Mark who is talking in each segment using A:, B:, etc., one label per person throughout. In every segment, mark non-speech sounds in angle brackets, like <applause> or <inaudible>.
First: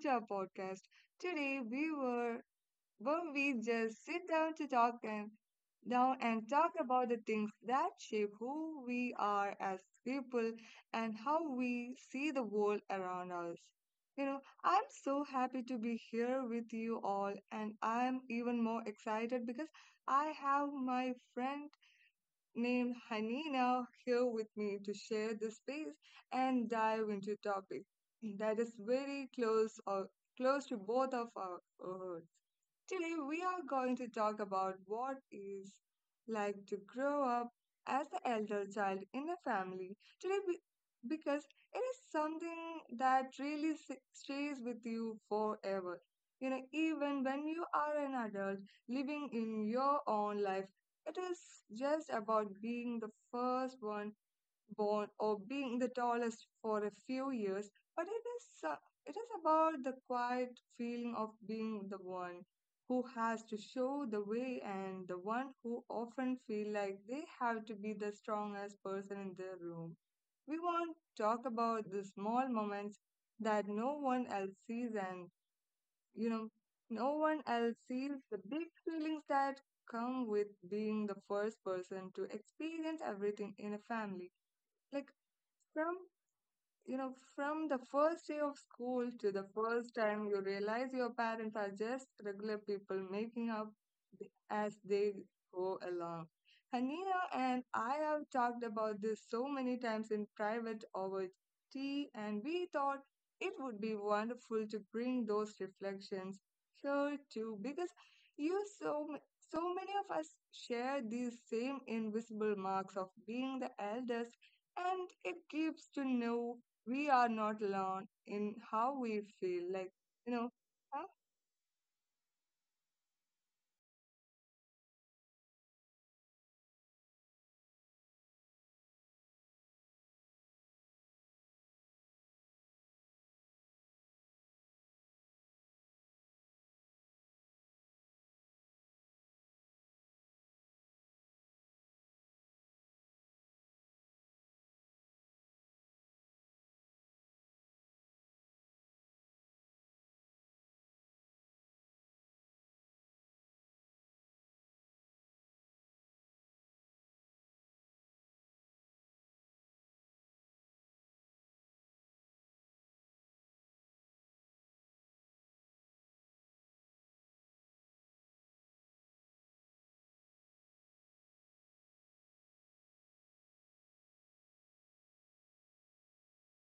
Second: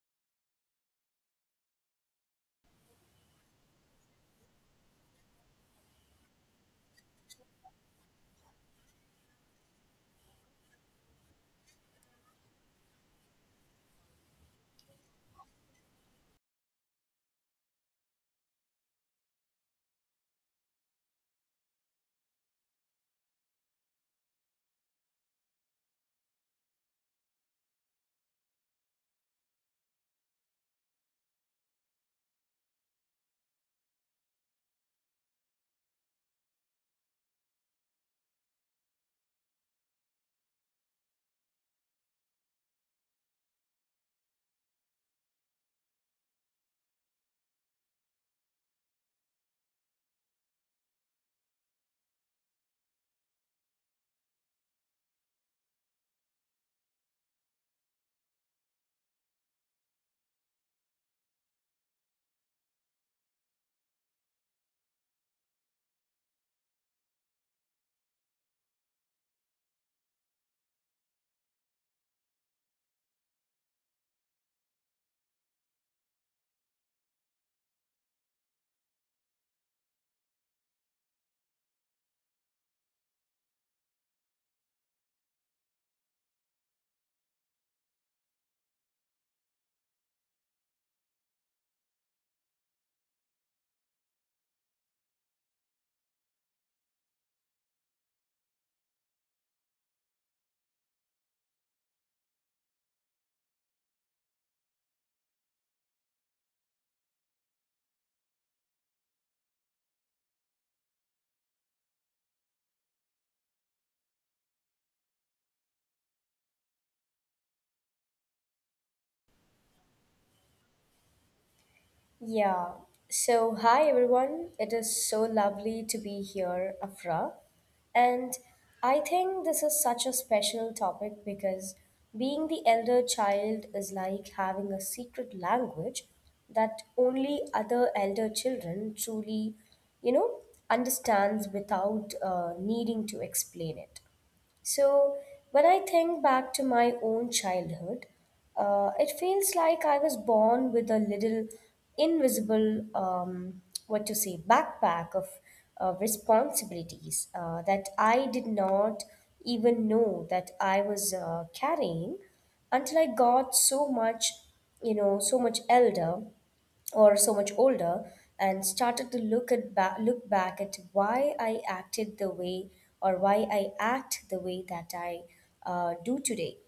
A: to our podcast. Today, we were where we just sit down to talk and down and talk about the things that shape who we are as people and how we see the world around us. You know, I'm so happy to be here with you all, and I'm even more excited because I have my friend named Hanina here with me to share the space and dive into a topic that is very close to both of our. uh, Today, we are going to talk about what is like to grow up as the elder child in a family. Today, because it is something that really stays with you forever. Even when you are an adult living in your own life, it is just about being the first one born or being the tallest for a few years, but it is about the quiet feeling of being the one who has to show the way and the one who often feel like they have to be the strongest person in the room. We want to talk about the small moments that no one else sees, and you know no one else sees the big feelings that come with being the first person to experience everything in a family, like some, from the first day of school to the first time you realize your parents are just regular people making up as they go along. Hanina and I have talked about this so many times in private over tea, and we thought it would be wonderful to bring those reflections here too, because you so m- so many of us share these same invisible marks of being the eldest, and it gives to know we are not alone in how we feel, like, you know huh?
B: Yeah. So, hi everyone. It is so lovely to be here, Afra. And I think this is such a special topic because being the elder child is like having a secret language that only other elder children truly, you know, understands without needing to explain it. So, when I think back to my own childhood, it feels like I was born with a little invisible, what to say, backpack of responsibilities that I did not even know that I was carrying until I got so much, so much elder or so much older and started to look at look back at why I acted the way or why I act the way that I do today.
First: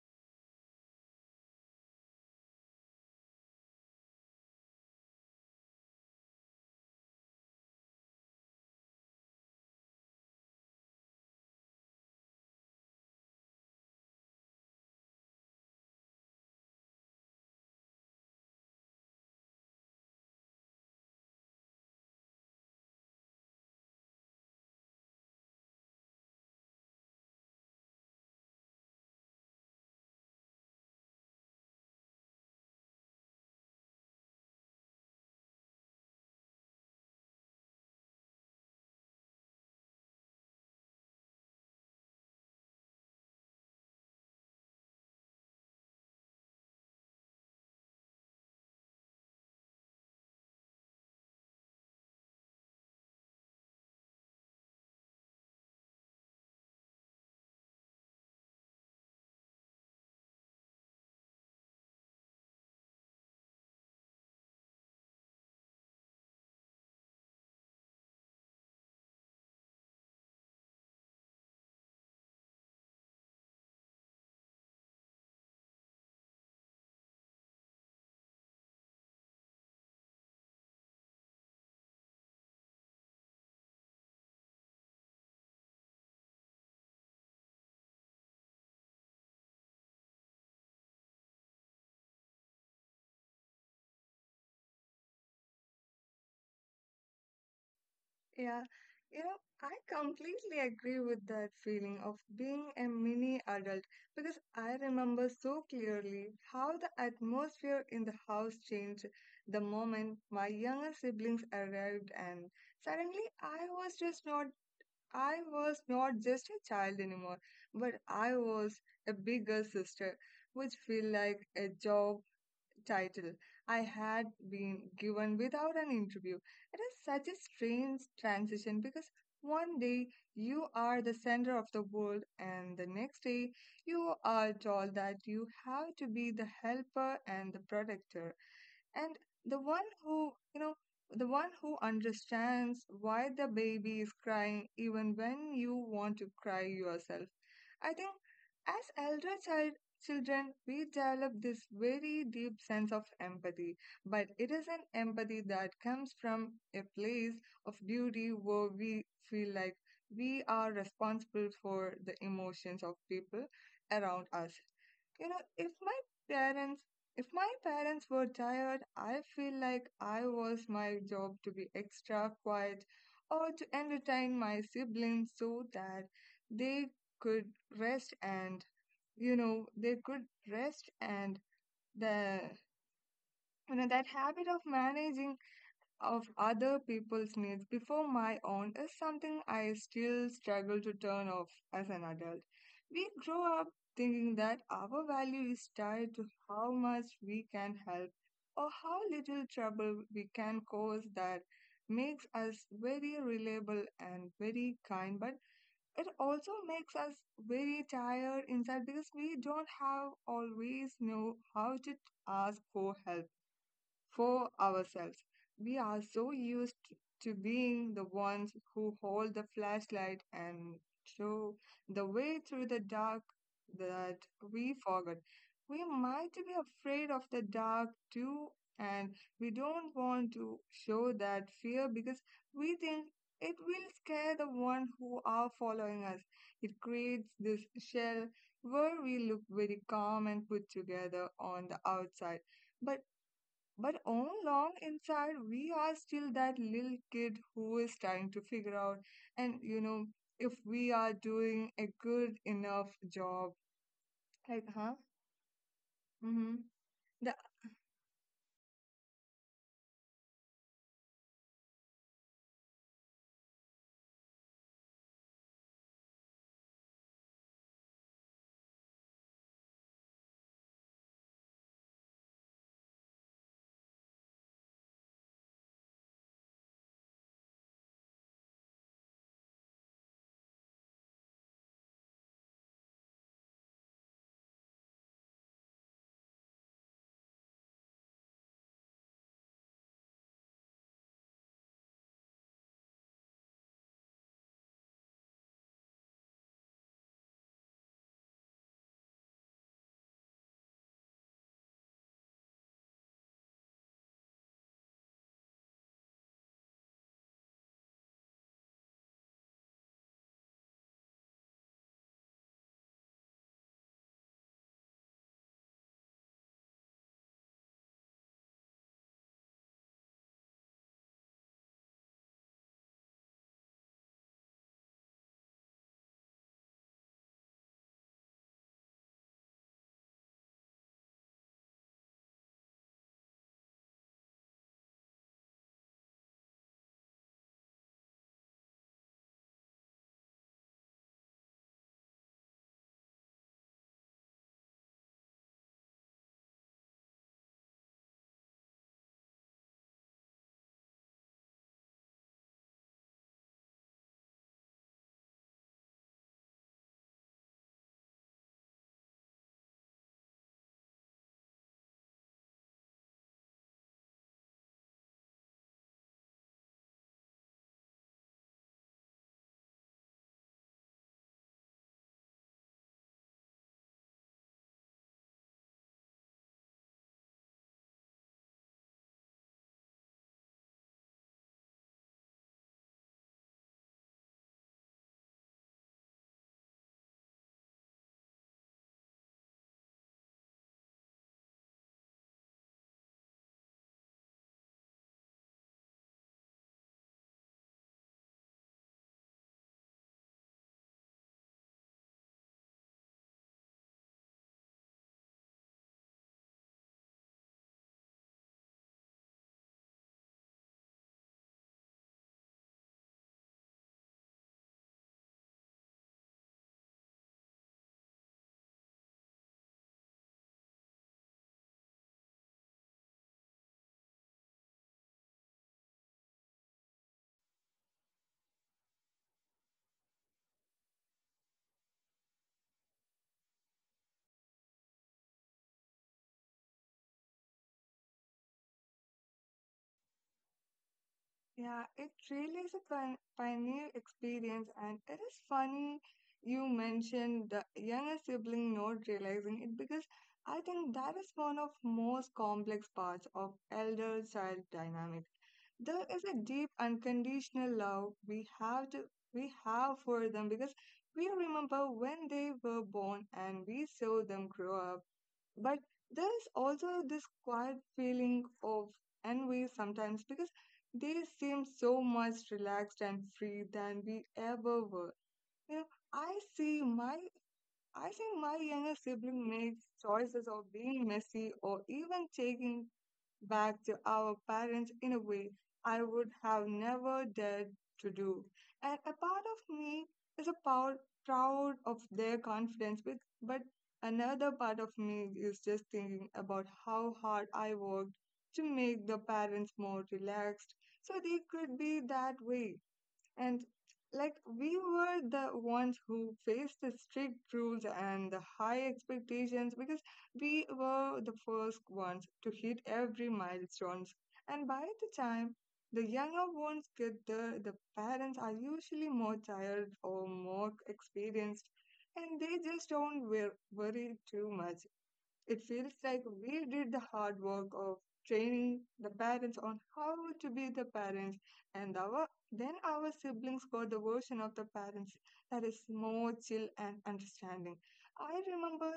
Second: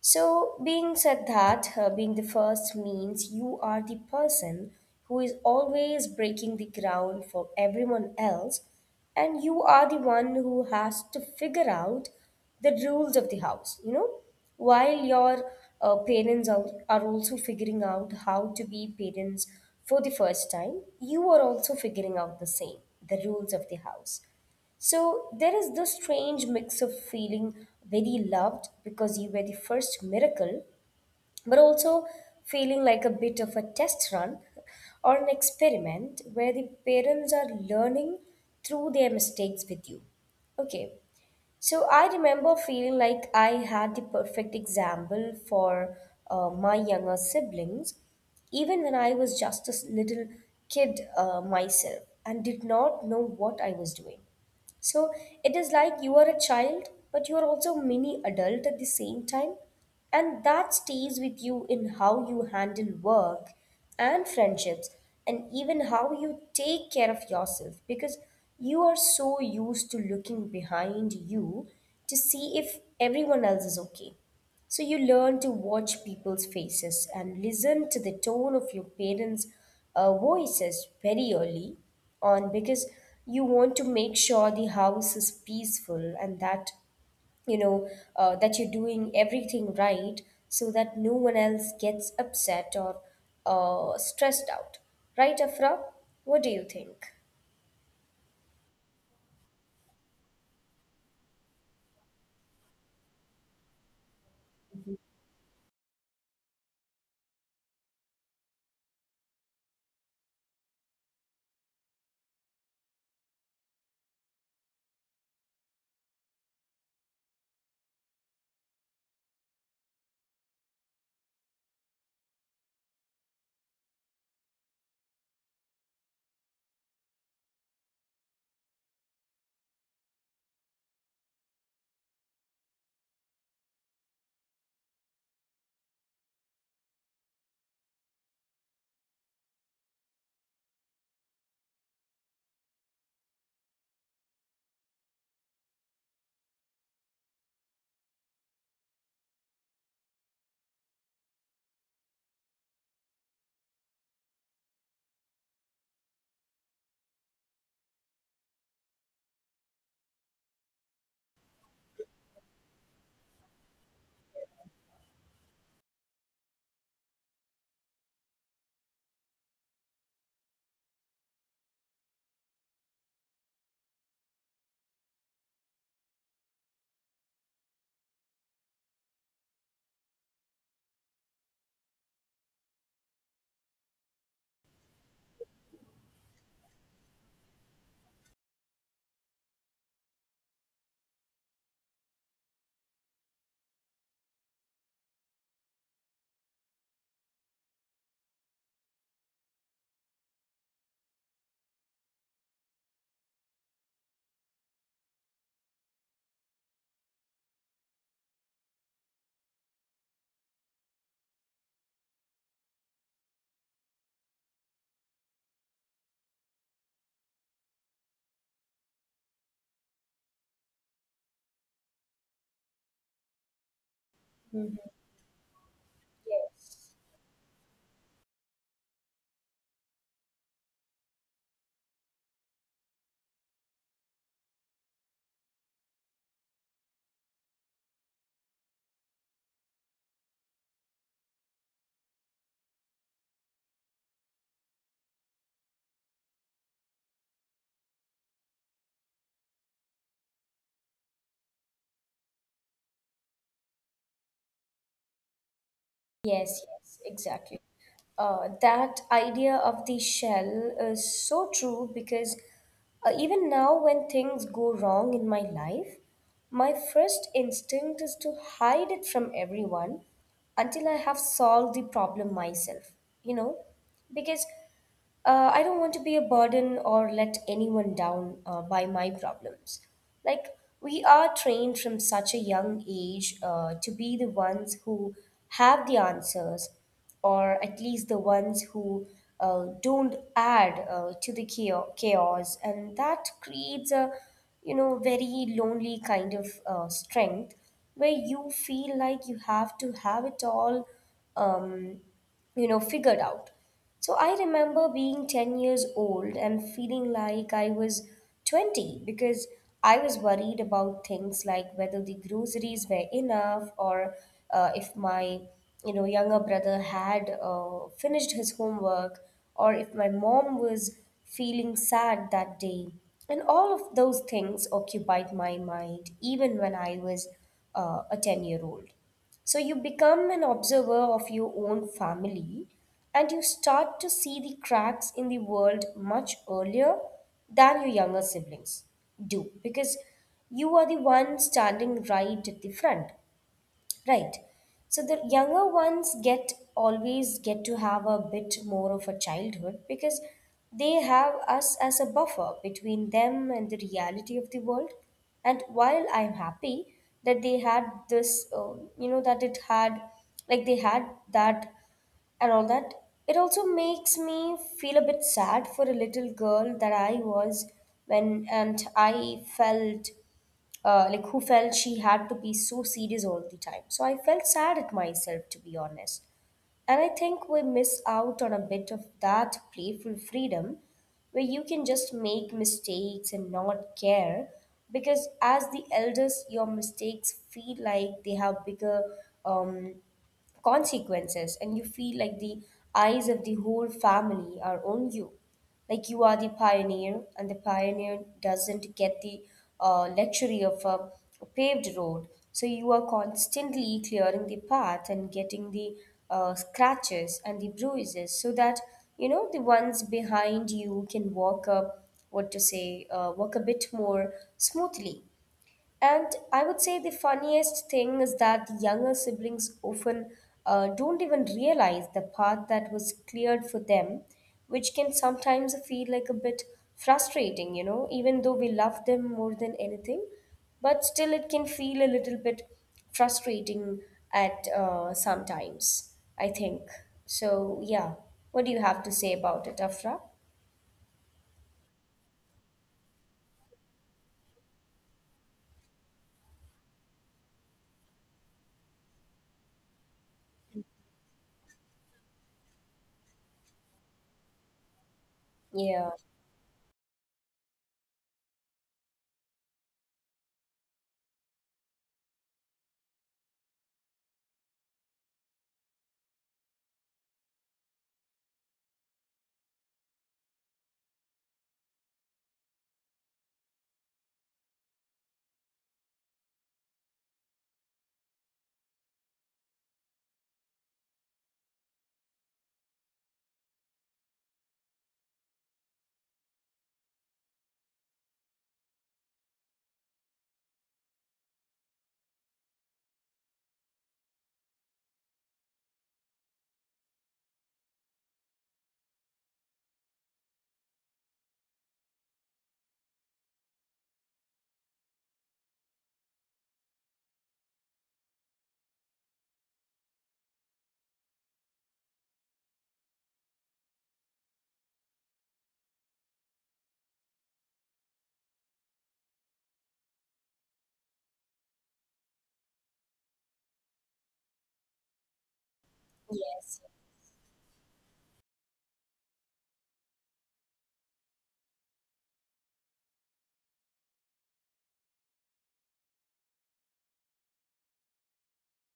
B: So, being said that, being the first means you are the person who is always breaking the ground for everyone else, and you are the one who has to figure out the rules of the house, you know, while your parents are also figuring out how to be parents for the first time, you are also figuring out the same, the rules of the house. So there is this strange mix of feeling very loved because you were the first miracle, but also feeling like a bit of a test run or an experiment where the parents are learning through their mistakes with you. Okay, so I remember feeling like I had the perfect example for my younger siblings, even when I was just a little kid myself and did not know what I was doing. So it is like you are a child, but you are also mini adult at the same time. And that stays with you in how you handle work and friendships and even how you take care of yourself because you are so used to looking behind you to see if everyone else is okay. So you learn to watch people's faces and listen to the tone of your parents' voices very early on because you want to make sure the house is peaceful and that, you know that you're doing everything right so that no one else gets upset or stressed out. Right, Afra? What do you think?
A: Yeah, you know I completely agree with that feeling of being a mini adult, because I remember so clearly how the atmosphere in the house changed the moment my younger siblings arrived, and suddenly I was not just a child anymore, but I was a bigger sister, which feel like a job title I had been given without an interview. It is such a strange transition because one day you are the center of the world, and the next day you are told that you have to be the helper and the protector, and the one who you know the one who understands why the baby is crying even when you want to cry yourself. I think, as elder children, we develop this very deep sense of empathy, but it is an empathy that comes from a place of duty where we feel like we are responsible for the emotions of people around us. you know, if my parents if my parents were tired, I feel like I was my job to be extra quiet or to entertain my siblings so that they could rest and you know they could rest and the you know that habit of managing of other people's needs before my own is something I still struggle to turn off as an adult. We grow up thinking that our value is tied to how much we can help or how little trouble we can cause, that makes us very reliable and very kind, but it also makes us very tired inside because we don't have always know how to ask for help for ourselves. We are so used to being the ones who hold the flashlight and show the way through the dark that we forget. We might be
B: Yes.
A: afraid of the dark too, and we don't want to show that fear because we think it will scare the one who are following us. It creates this shell where we look very calm and put together on the outside, but but all along inside, we are still that little kid who is trying to figure out, and if we are doing a good enough job. Like, huh? Mm-hmm.
B: Yes, yes,
A: The,
B: exactly. That idea of the shell is so true because even now, when things go wrong in my life, my first instinct is to hide it from everyone until I have solved the problem myself, you know, because I don't want to be a burden or let anyone down by my problems. Like, we are trained from such a young age to be the ones who have the answers, or at least the ones who don't add to the chaos. And that creates a, you know, very lonely kind of strength where you feel like you have to have it all, um, figured out. So I remember being 10 years old and feeling like I was 20 because I was worried about things like whether the groceries were enough or, if my, younger brother had finished his homework, or if my mom was feeling sad that day. And all of those things occupied my mind even when I was a 10-year-old. So you become an observer of your own family and you start to see the cracks in the world much earlier than your younger siblings do because you are the one standing right at the front. Right. So the younger ones get, always get to have a bit more of a childhood because they have us as a buffer between them and the reality of the world. And while I'm happy that they had this, you know, that it had, like they had that and all that. It also makes me feel a bit sad for a little girl that I was when, and I felt like, who felt she had to be so serious all the time. So I felt sad at myself, to be honest. And I think we miss out on a bit of that playful freedom where you can just make mistakes and not care because as the elders your mistakes feel like they have bigger um consequences, and you feel like the eyes of the whole family are on you. Like, you are the pioneer and the pioneer doesn't get the luxury of a paved road, so you are constantly clearing the path and getting the scratches and the bruises so that, the ones behind you can walk up, what to say walk a bit more smoothly. And I would say the funniest thing is that the younger siblings often don't even realize the path that was cleared for them, which can sometimes feel like a bit frustrating, you know, even though we love them more than anything. But still, it can feel a little bit frustrating at sometimes, I think. So, yeah. What do you have to say about it, Afra?
A: yeah, it really is a pioneer experience, and it is funny you mentioned the younger sibling not realizing it because I think that is one of most complex parts of elder child dynamic. There
B: Yeah.
A: is a deep unconditional love we have for them because we remember when they were born and we saw them grow up. But there is also this quiet feeling of envy sometimes, because they seem so much relaxed and free than we ever were. you know i see my I think my younger sibling makes choices of being messy or even taking back to our parents in a way I would have never dared to do. And a part of me is proud of their confidence, but another part of me is just thinking about how hard I worked to make the parents more relaxed so they could be that way. And, like, we were the ones who faced the strict rules and the high expectations because we were the first ones to hit every milestones. And by the time the younger ones get there, the parents are usually more tired or more experienced, and they just don't worry too much. It feels like we
B: Yes.
A: did the hard work of training the parents on how to be the parents, and our then our siblings got the version of the parents that is more chill and understanding. I remember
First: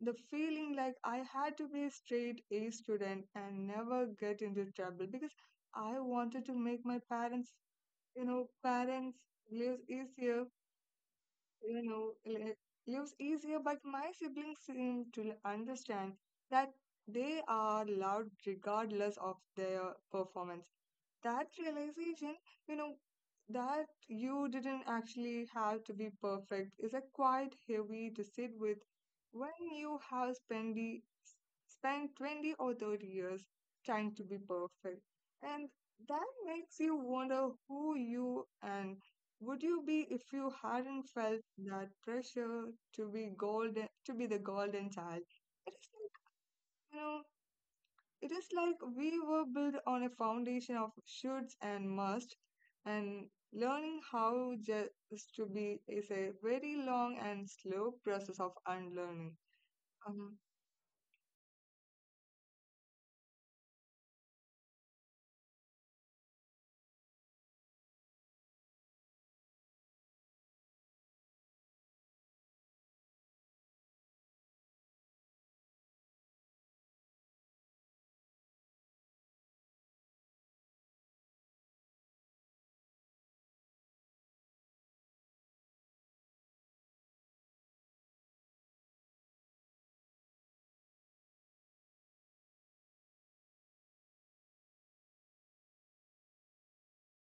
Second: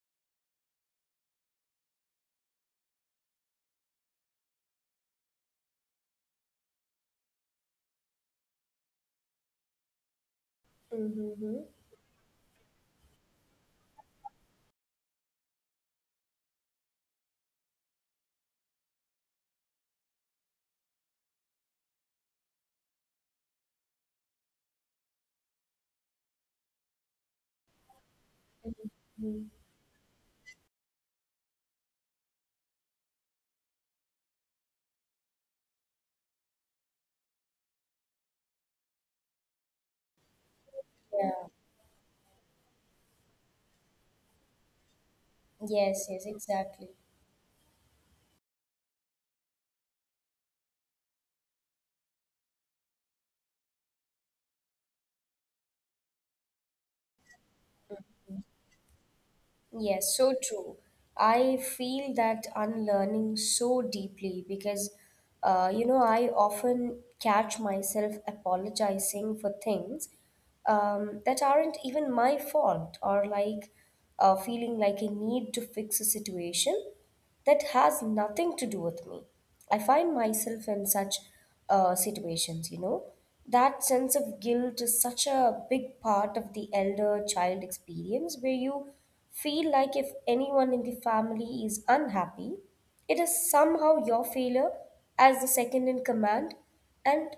A: the feeling like I had to be a straight A student and never get into trouble, because I wanted to make my parents lives easier,
B: Mm-hmm.
A: you know, li- but my siblings seem to understand that they are loved regardless of their performance. That realization, you know, that you didn't actually have to be perfect, is a quite heavy to sit with when you have spent 20 or 30 years trying to be perfect. And that makes you wonder who you and would you be if you hadn't felt
B: Yeah.
A: that pressure to be the golden child? It is
B: Yes,
A: like,
B: yes, exactly.
A: you know, it is like we were built on a foundation of shoulds and must, and learning how just to be is a very long and slow process of unlearning.
B: Yes, so
A: Um,
B: true. I feel that unlearning so deeply because, you know, I often catch myself apologizing for things that aren't even my fault, or like feeling like a need to fix a situation that has nothing to do with me. I find myself in such situations, you know. That sense of guilt is such a big part of the elder child experience where you feel like if anyone in the family is unhappy, it is somehow your failure as the second in command. And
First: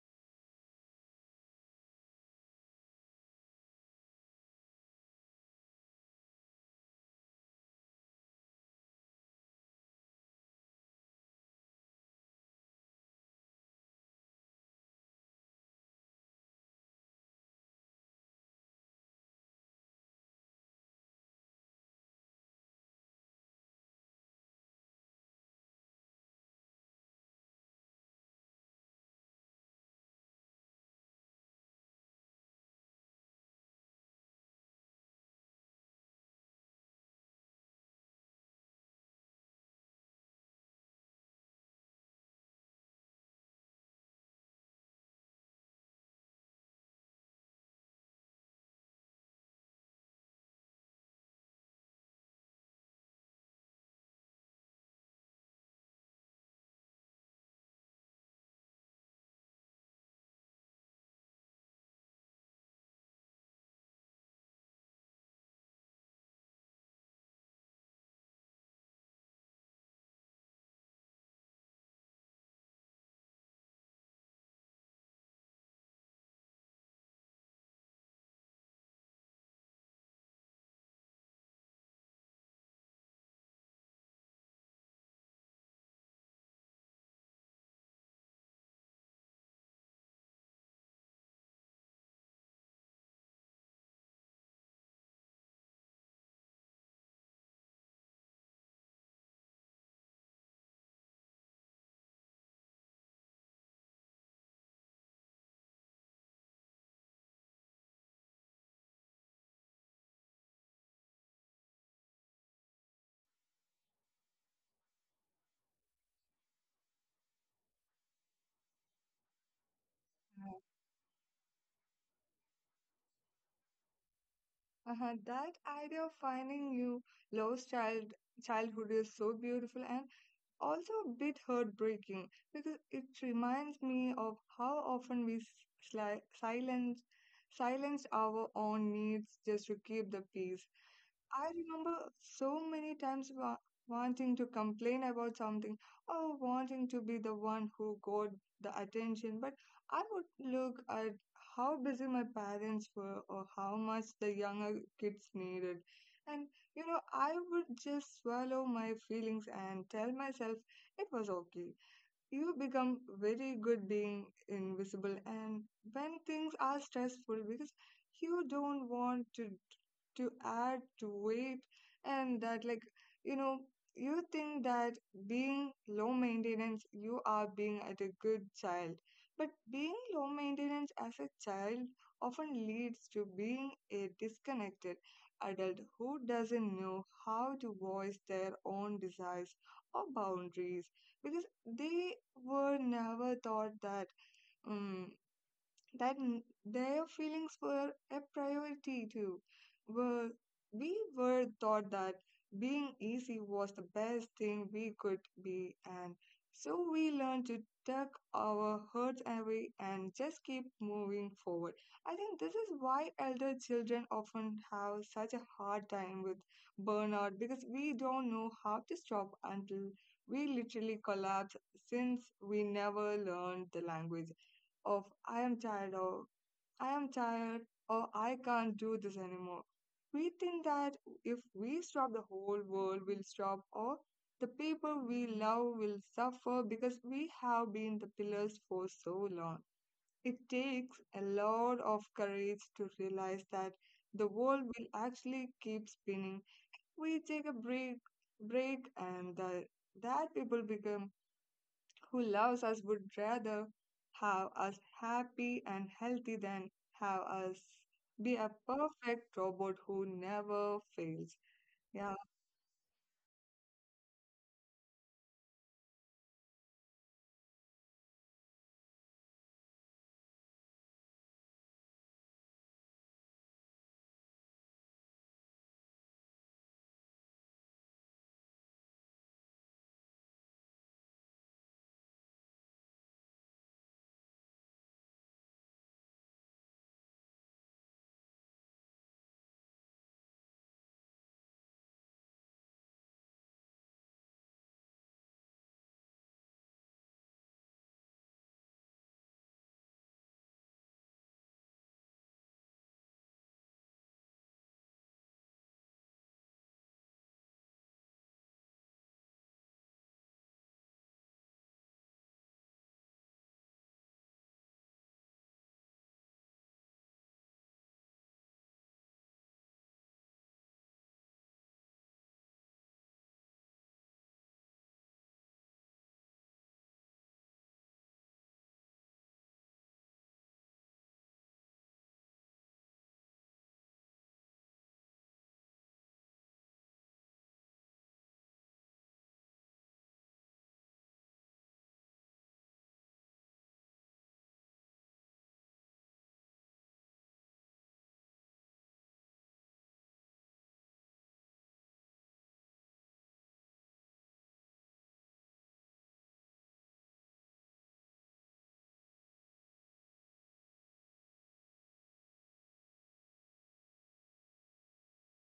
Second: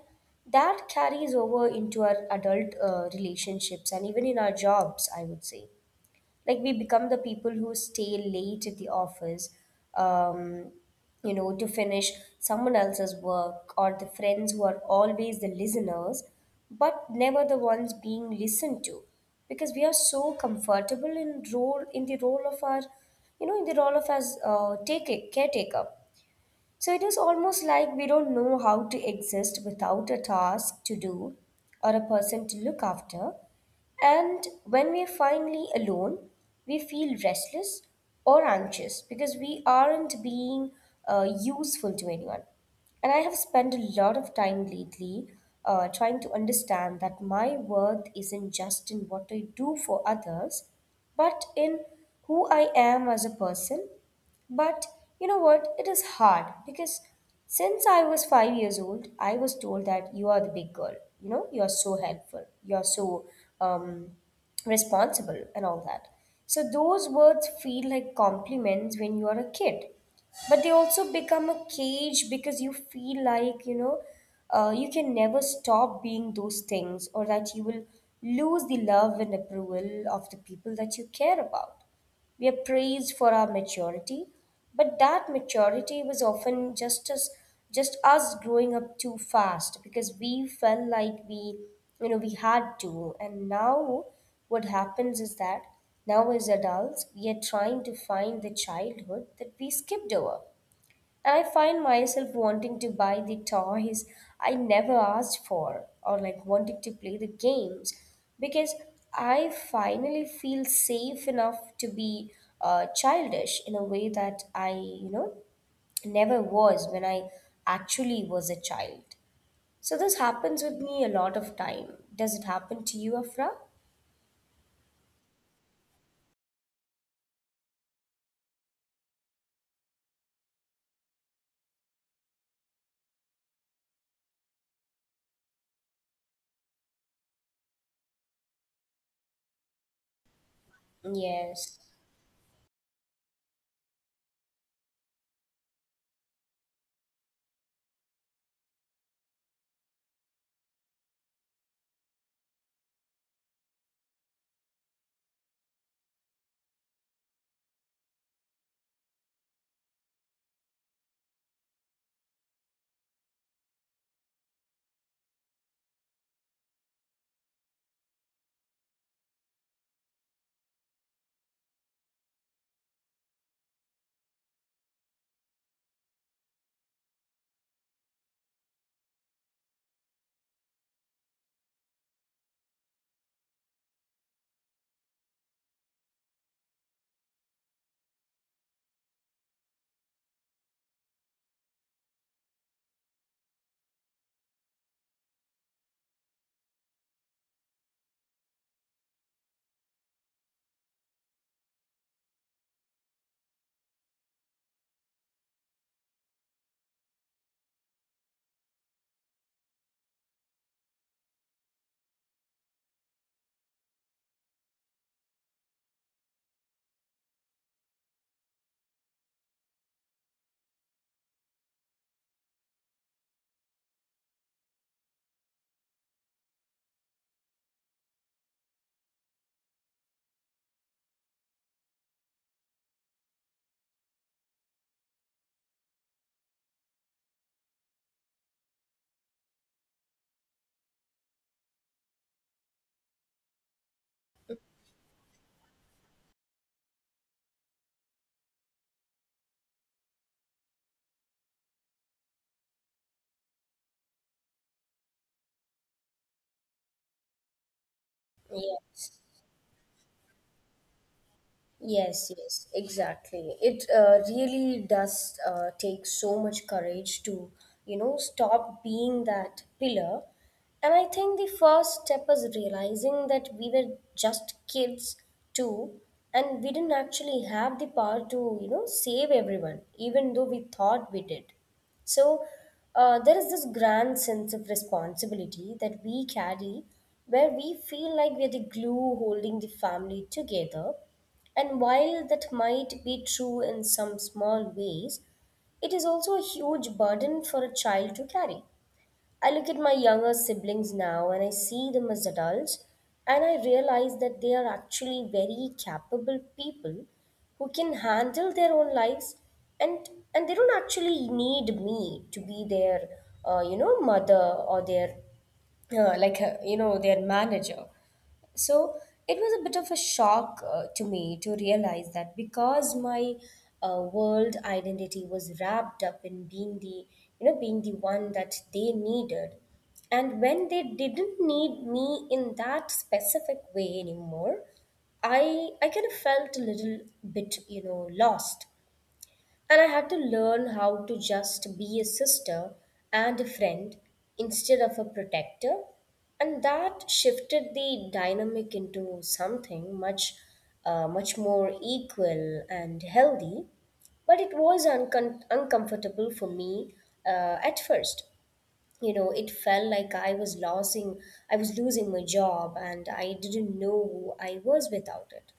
B: that carries over into our adult relationships and even in our jobs, I would say, like we become the people who stay late at the office, um, to finish someone else's work, or the friends who are always the listeners but never the ones being listened to, because we are so comfortable in role in the role of our, you know in the role of as take caretaker. So it is almost like we don't know how to exist without a task to do or a person to look after. And when we're finally alone, we feel restless or anxious because we aren't being useful to anyone. And I have spent a lot of time lately trying to understand that my worth isn't just in what I do for others, but in who I am as a person. But you know what? It is hard because since I was 5 years old, I was told that you are the big girl. You know, you are so helpful. You are so um, responsible and all that. So those words feel like compliments when you are a kid, but they also become a cage because you feel like, you can never stop being those things, or that you will lose the love and approval of the people that you care about. We are praised for our maturity, but that maturity was often just us growing up too fast because we felt like we, you know, we had to. And now what happens is that now as adults, we are trying to find the childhood that we skipped over. And I find myself wanting to buy the toys I never asked for, or like wanting to play the games because I finally feel safe enough to be childish in a way that I, you know, never was when I actually was a child. So this happens with me a lot of time. Does it happen to you, Afra?
A: uh-huh, that idea of finding you lost childhood is so beautiful and also a bit heartbreaking because it reminds me of how often we sli- silence silenced our own needs just to keep the peace. I
B: Yes.
A: remember so many times wanting to complain about something or wanting to be the one who got the attention, but I would look at how busy my parents were or how much the younger kids needed. And, I would just swallow my feelings and tell myself it was okay. You become very good being invisible, and when things are stressful, because you don't want to add to it, and that, like, you know you think that being low maintenance you are being at a good child, but being low maintenance as a child often leads to being a disconnected adult who doesn't know how to voice their own desires or boundaries because they were never taught that um, their feelings were a priority too. Were we were taught that being easy was the best thing we could be, and so we learned to tuck our hurts away and just keep moving forward. I think this is why elder children often have such a hard time with burnout, because we don't know how to stop until we literally collapse, since we never learned the language of I am tired or I can't do this anymore. We think that if we stop, the whole world will stop, or the people we love will suffer because we have been the pillars for so long. It takes a lot of courage to realize that the world will actually keep spinning. We take a break, and that people become who loves us would rather have us happy and healthy than have us be a
B: Yes.
A: perfect robot who never fails. Yeah.
B: Yes, yes, exactly. It really does take so much courage to, you know, stop being that pillar. And I think the first step is realizing that we were just kids too, and we didn't actually have the power to, you know, save everyone, even though we thought we did. So there is this grand sense of responsibility that we carry where we feel like we're the glue holding the family together. And while that might be true in some small ways, it is also a huge burden for a child to carry. I look at my younger siblings now and I see them as adults, and I realize that they are actually very capable people who can handle their own lives, and they don't actually need me to be their, you know, mother, or their, you know, their manager. So it was a bit of a shock to me to realize that because my world identity was wrapped up in being the being the one that they needed. And when they didn't need me in that specific way anymore, I kind of felt a little bit, lost. And I had to learn how to just be a sister and a friend instead of a protector. And that shifted the dynamic into something much, much more equal and healthy. But it was uncomfortable for me, at first. You know, it felt like I was losing my job, and I didn't know who I was without it.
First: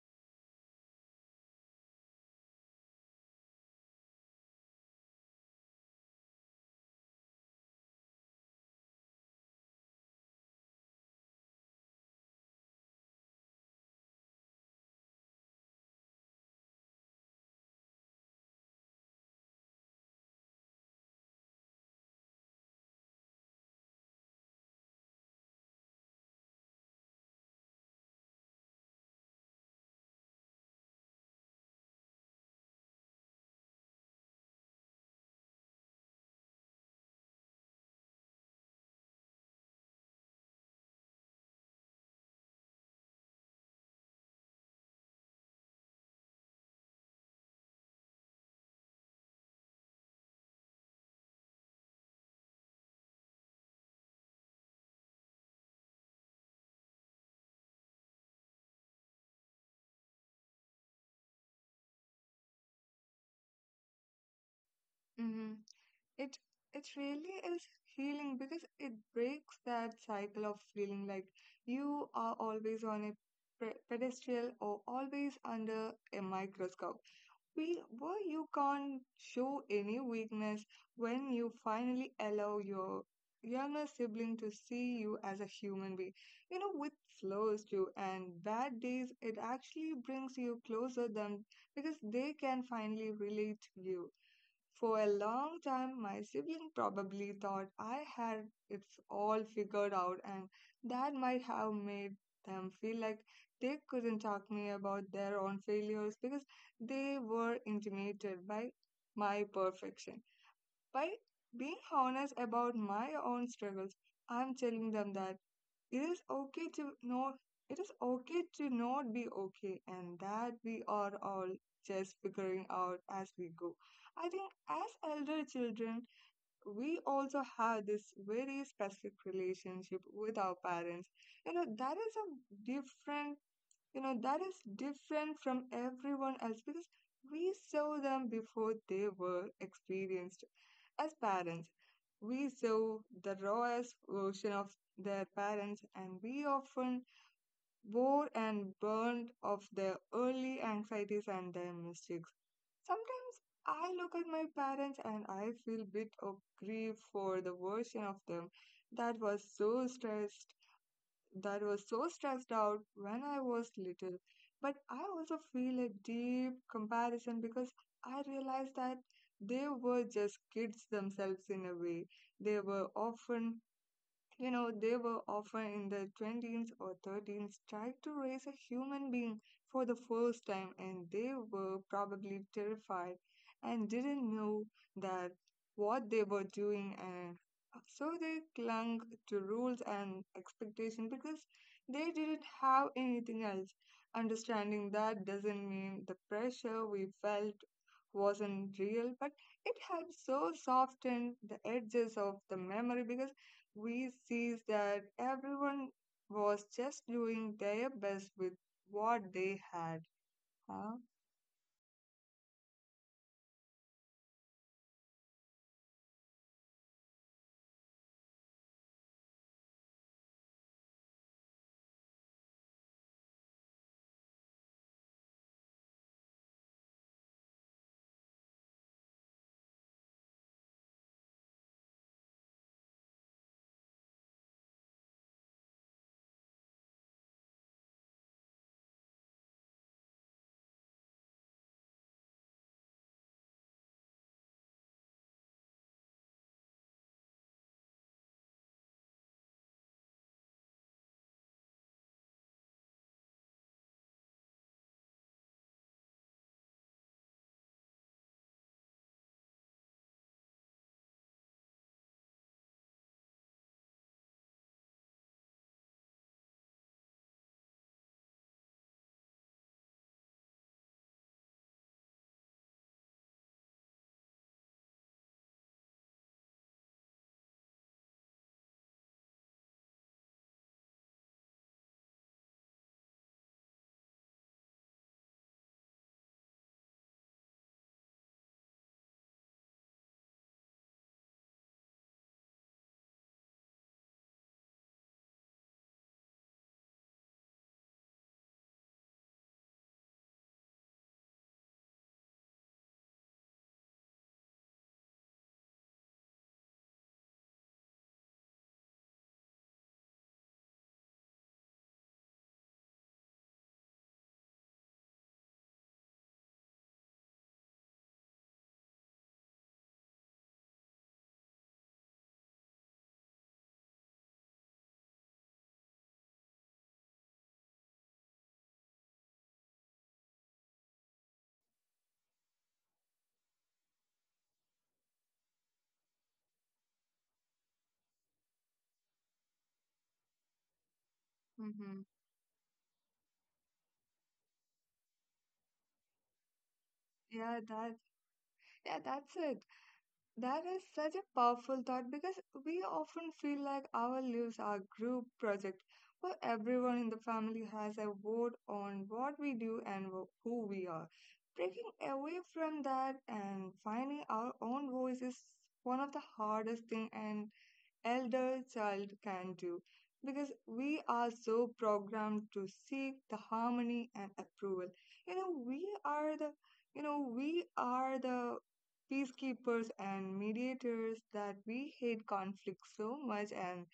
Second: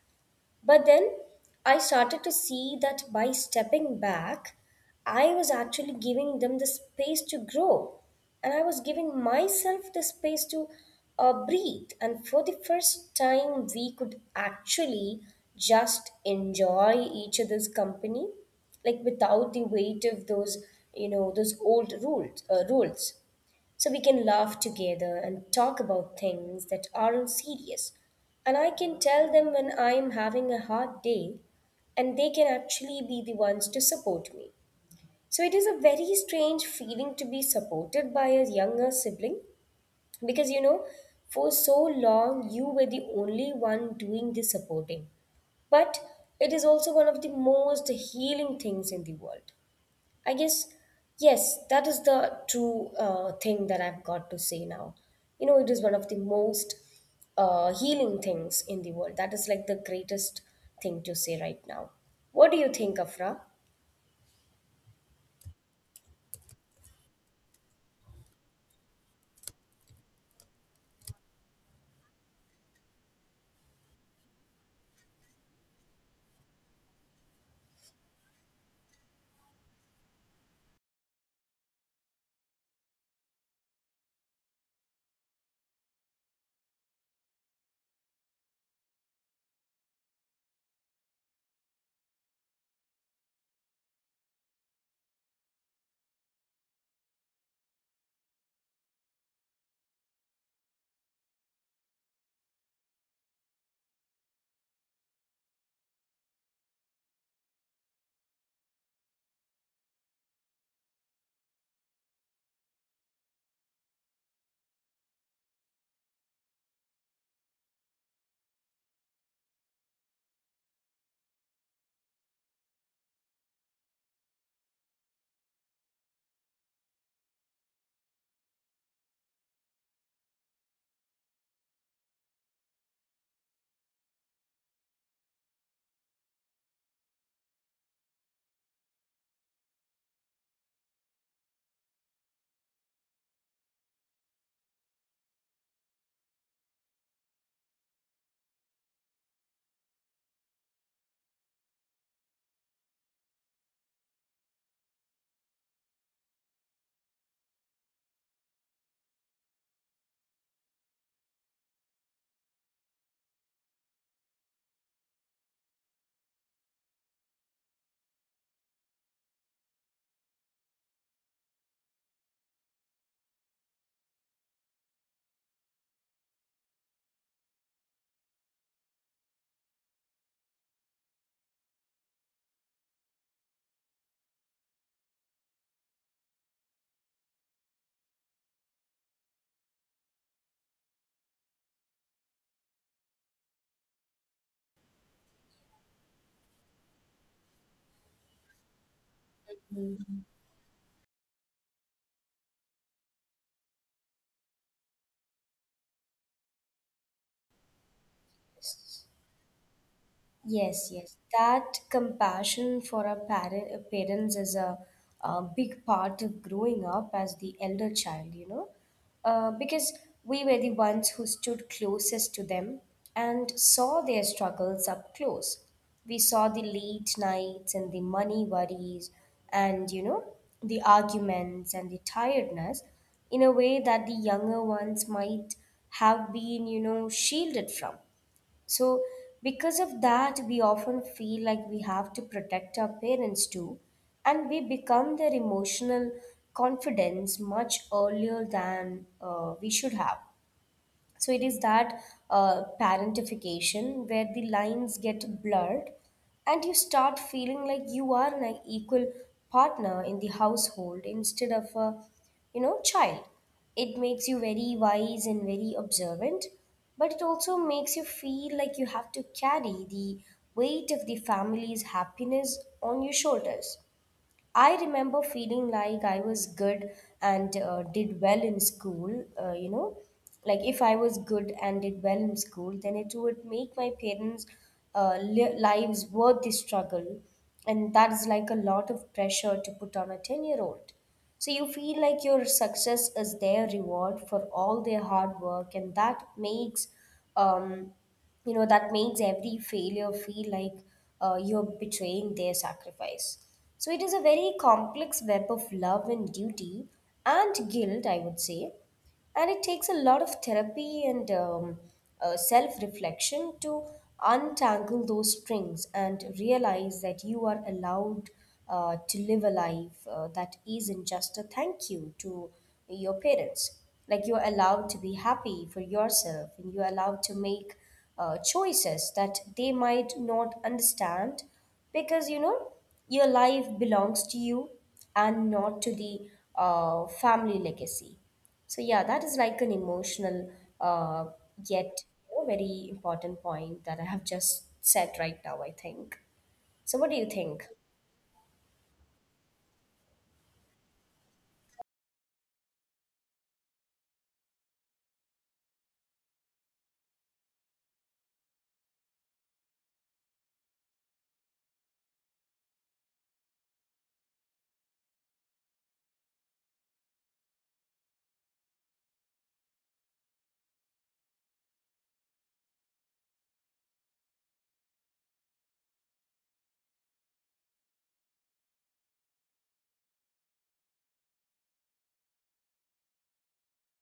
B: But then I started to see that by stepping back, I was actually giving them the space to grow. And I was giving myself the space to breathe. And for the first time, we could actually just enjoy each other's company, like without the weight of those, those old rules. So we can laugh together and talk about things that aren't serious. And I can tell them when I'm having a hard day, and they can actually be the ones to support me. So it is a very strange feeling to be supported by a younger sibling because, you know, for so long you were the only one doing the supporting. But it is also one of the most healing things in the world. I guess, yes, that is the true thing that I've got to say now. You know, it is one of the most healing things in the world. That is like the greatest thing to say right now. What do you think, Afra?
A: Hmm. It it really is healing because it breaks that cycle of feeling like you are always on a pedestal or always under a microscope. Where you can't show any weakness, when you finally allow your younger sibling to see you as a human being. Which slows you and bad days, it actually brings you closer them because they can finally relate to you. For a long time, my sibling probably thought I had it all figured out, and that might have made them feel like they couldn't talk to me about their own failures because they were intimidated by my perfection. By being honest about my own struggles, I'm telling them that it is okay to not it is okay to not be okay, and that we are all just figuring out as we go. I think as elder children, we also have this very specific relationship with our parents. You know, that is a different, you know, that is different from everyone else because we saw them before they were experienced as parents. We saw the rawest version of their parents, and we often bore and burned of their early anxieties and their mistakes. Sometimes I look at my parents and I feel bit of grief for the version of them that was so stressed that was so stressed out when I was little. But I also feel a deep comparison because I realized that they were just kids themselves in a way. They were often they were often in their 20s or 30s trying to raise a human being for the first time, and they were probably terrified and didn't know that what they were doing, and so they clung to rules and expectation because they didn't have anything else. Understanding that doesn't mean the pressure we felt wasn't real, but it had so softened the edges of the memory because we sees that everyone was just doing their best with what they had.
B: Yes,
A: Huh?
B: yes. That compassion for our parents is a big part of growing up as the elder child, you know, because we were the ones who stood closest to them and saw their struggles up close. We saw the late nights and the money worries and, you know, the arguments and the tiredness in a way that the younger ones might have been, you know, shielded from. So, because of that, we often feel like we have to protect our parents too, and we become their emotional confidence much earlier than we should have. So it is that parentification, where the lines get blurred and you start feeling like you are an equal partner in the household instead of a, you know, child. It makes you very wise and very observant, but it also makes you feel like you have to carry the weight of the family's happiness on your shoulders. I remember feeling like I was good and did well in school, you know. Like if I was good and did well in school, then it would make my lives worth the struggle. And that is like a lot of pressure to put on a 10-year-old. So you feel like your success is their reward for all their hard work, and that makes, um, you know, that makes every failure feel like, you're betraying their sacrifice. So it is a very complex web of love and duty and guilt, I would say. And it takes a lot of therapy and self reflection to untangle those strings and realize that you are allowed to live a life that isn't just a thank you to your parents. Like, you're allowed to be happy for yourself, and you're allowed to make choices that they might not understand, because, you know, your life belongs to you and not to the, family legacy. So yeah, that is like an emotional, uh, yet,
A: Mm-hmm.
B: you know, very important point that I have just said right now, I think. So what do you think?
A: Yeah, that yeah, that's it. That is such a powerful thought because we often feel like our lives are group project, where everyone in the family has a vote on what we do and who we are. Breaking away from that and finding our own voice is one of the hardest thing and elder child can do, because we are so programmed to seek the harmony and approval. You know we are the you know we are the peacekeepers and mediators, that we hate conflict so much, and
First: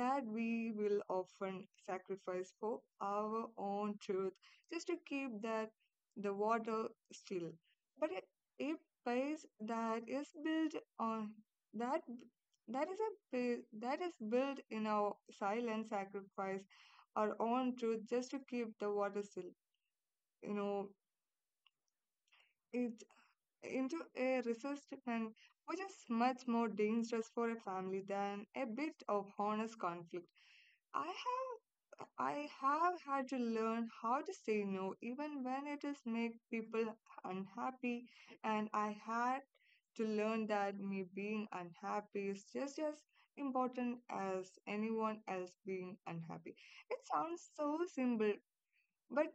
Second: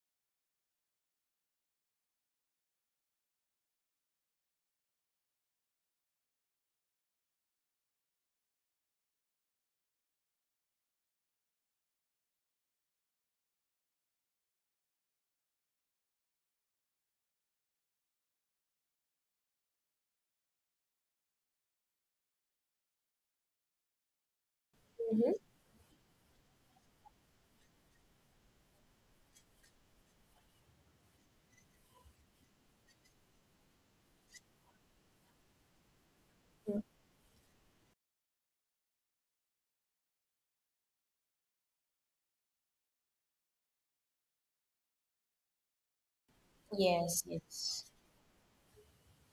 A: that we will often sacrifice for our own truth just to keep that the water still. But it, a pace that is built on that that is built in our silent sacrifice, our own truth, just to keep the water still. You know, it into a
B: Mm-hmm.
A: resistance, which is much more dangerous for a family than a bit of honest conflict. I have had to learn how to say no even when it is make people unhappy, and I had to learn that me being unhappy is just as important as anyone else being unhappy. It
B: Yes,
A: sounds so
B: yes.
A: simple, but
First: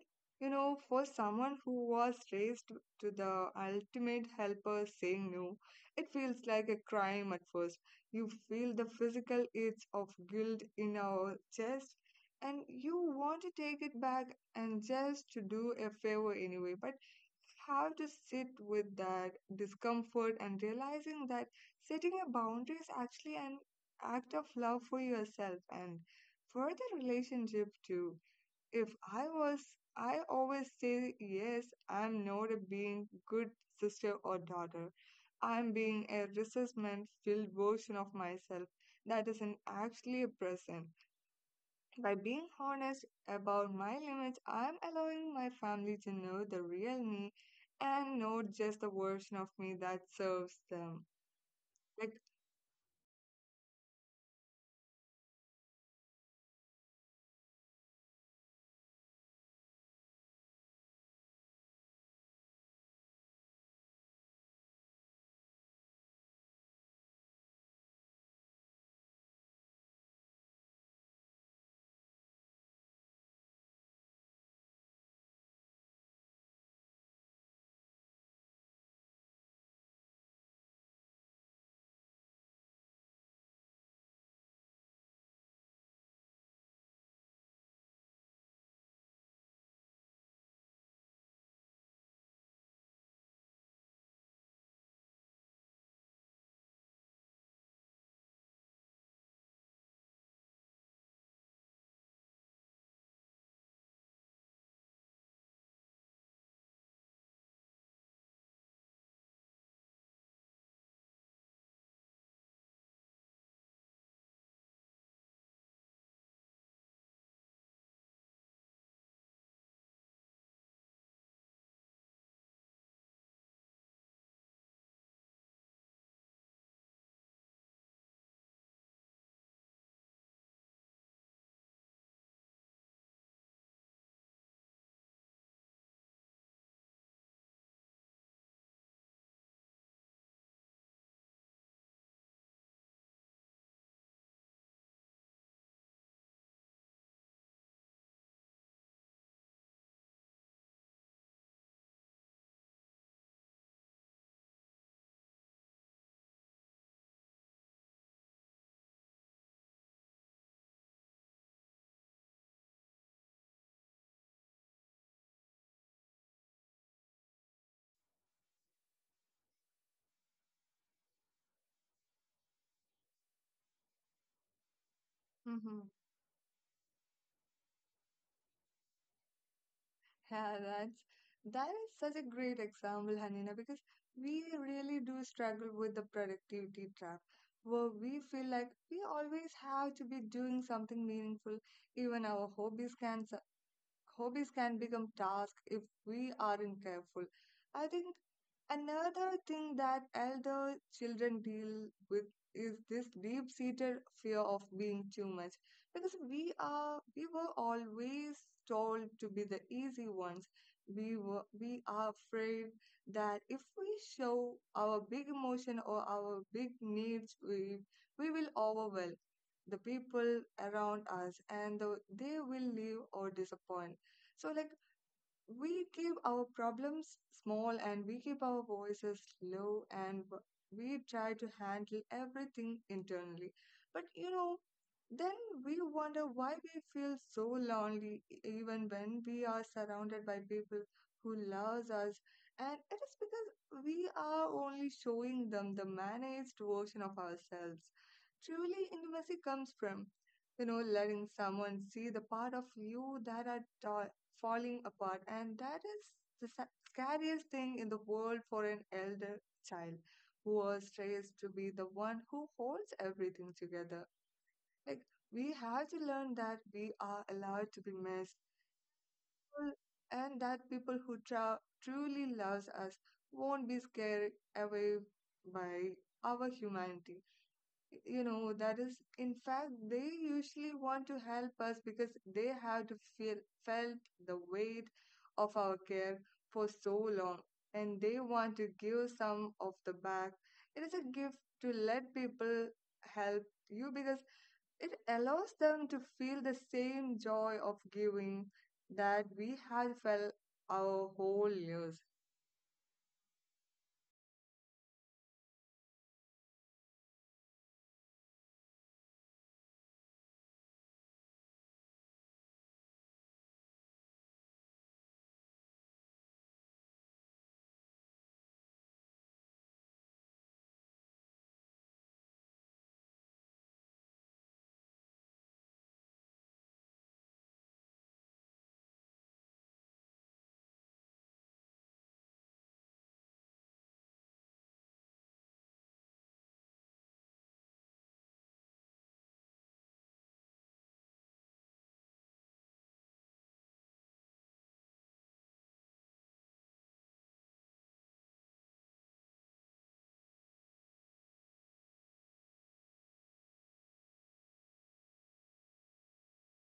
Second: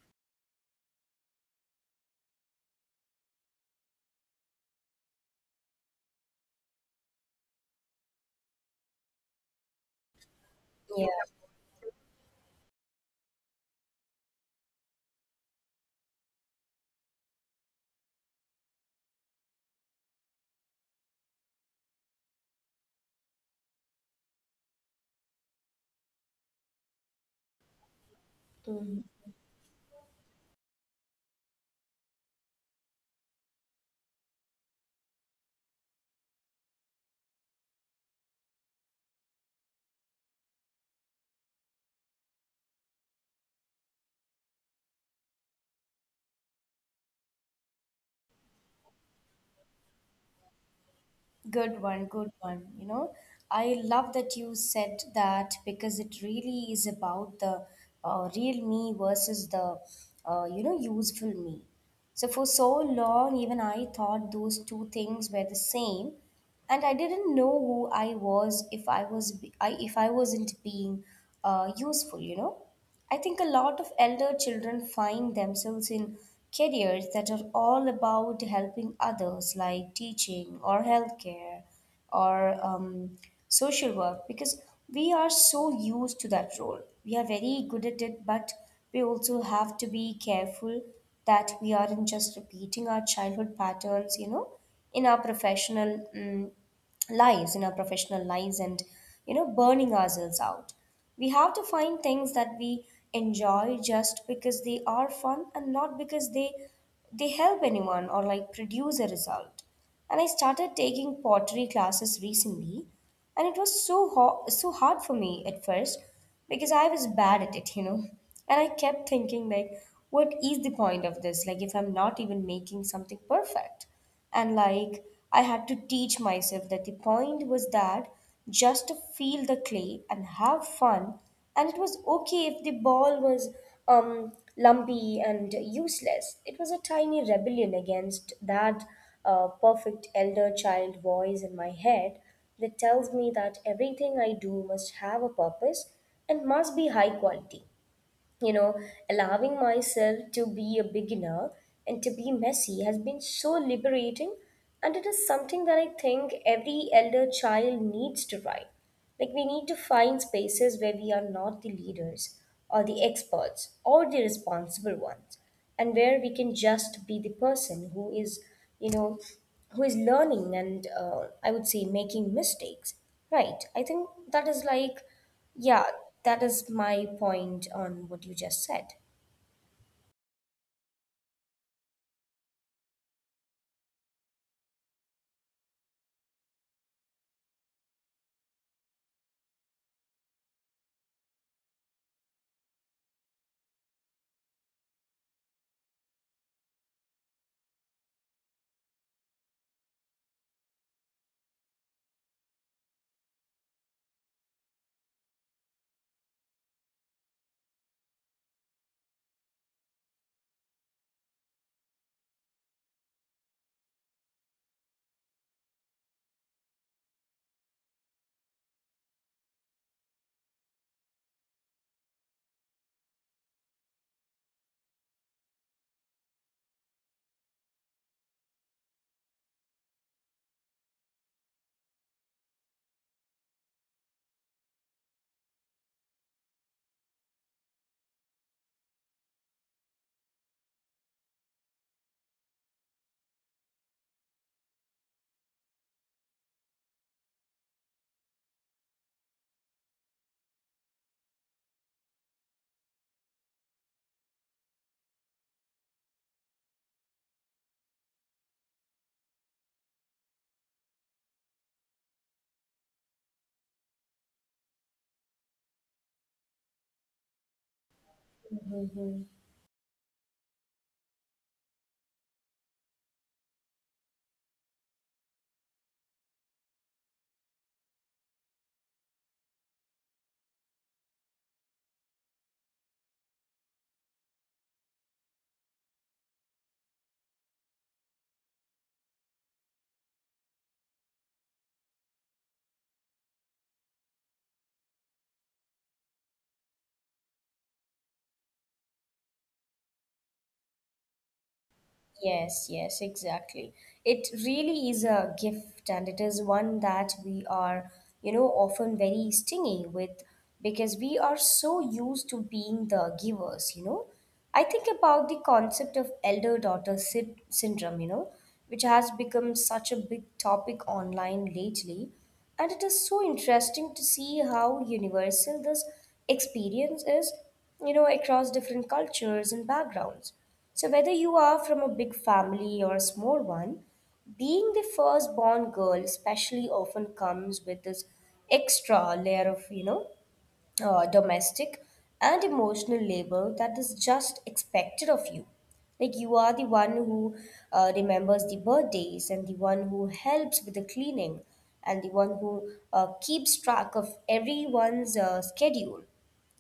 A: you know, for someone who was raised to the ultimate helper, saying no, it feels like a crime at first. You feel the physical itch of guilt in
B: Yeah.
A: our chest, and you want to take it back and just to do a favor anyway. But have to sit with that discomfort and realizing that setting a boundary is actually an act of love for yourself and for the relationship too. If I was, I always say yes, I'm not a being good sister or daughter. I'm being a resentment filled version of myself that isn't actually present. By being honest about my limits, I'm allowing my family to know the real me and not just the version of me that serves them.
B: Good one,
A: Like,
B: good one. You know, I love that you said that because it really is about the, real me versus the, you know, useful me. So for so long, even I thought those two things were the same, and I didn't know who I was if I was be- I, if I wasn't being useful. You know. I think a lot of elder children find themselves in careers that are all about helping others, like teaching or healthcare or, social work, because we are so used to that role. We are very good at it, but we also have to be careful that we aren't just repeating our childhood patterns, you know, in our professional lives in our professional lives. And, you know, burning ourselves out, we have to find things that we enjoy just because they are fun and not because they help anyone or like produce a result. And I started taking pottery classes recently, and it was so hard for me at first because I was bad at it, you know. And I kept thinking like, what is the point of this, like if I'm not even making something perfect? And like, I had to teach myself that the point was that just to feel the clay and have fun, and it was okay if the ball was, lumpy and useless. It was a tiny rebellion against that perfect elder child voice in my head that tells me that everything I do must have a purpose and must be high quality. You know, allowing myself to be a beginner and to be messy has been so liberating. And it is something that I think every elder child needs to try. Like, we need to find spaces where we are not the leaders or the experts or the responsible ones, and where we can just be the person who is, you know, who is learning and, I would say, making mistakes. Right. I think that is like, yeah, that is my point on what you just said.
A: Yeah, that's that is such a great example, Hanina, because we really do struggle with the productivity trap, where we feel like we always have to be doing something meaningful. Even our hobbies can Hobbies can become tasks if we aren't careful. I think another thing that elder children deal with is this deep-seated fear of being too much, because we were always told to be the easy ones. We are afraid that if we show our big emotion or our big needs, we will overwhelm the people around us, and they will leave or disappoint. So, like, we keep our problems small and we keep our voices low, and we try to handle everything internally. But you know, then we wonder why we feel so lonely even when we are surrounded by people who loves us, and it is because we are only showing them the managed version of ourselves. Truly intimacy comes from, you know, letting someone see the part of you that are falling apart, and that is the scariest thing in the world for an elder child who was raised to be the one who holds everything together. Like, we have to learn that we are allowed to be messed, people- and that people who truly loves us won't be scared away by our humanity. You know, that is in fact they usually want to help us because they have to feel felt the weight of our care for so long, and they want to give some of the back. It is a gift to let people help you, because it allows them to feel the same joy of giving that we had felt our whole lives.
B: Yes, yes, exactly. It really is a gift, and it is one that we are, you know, often very stingy with, because we are so used to being the givers, you know. I think about the concept of elder daughter syndrome, you know, which has become such a big topic online lately. And it is so interesting to see how universal this experience is, you know, across different cultures and backgrounds. So, whether you are from a big family or a small one, being the firstborn girl, especially, often comes with this extra layer of, you know, domestic and emotional labor that is just expected of you. Like, you are the one who remembers the birthdays, and the one who helps with the cleaning, and the one who keeps track of everyone's schedule,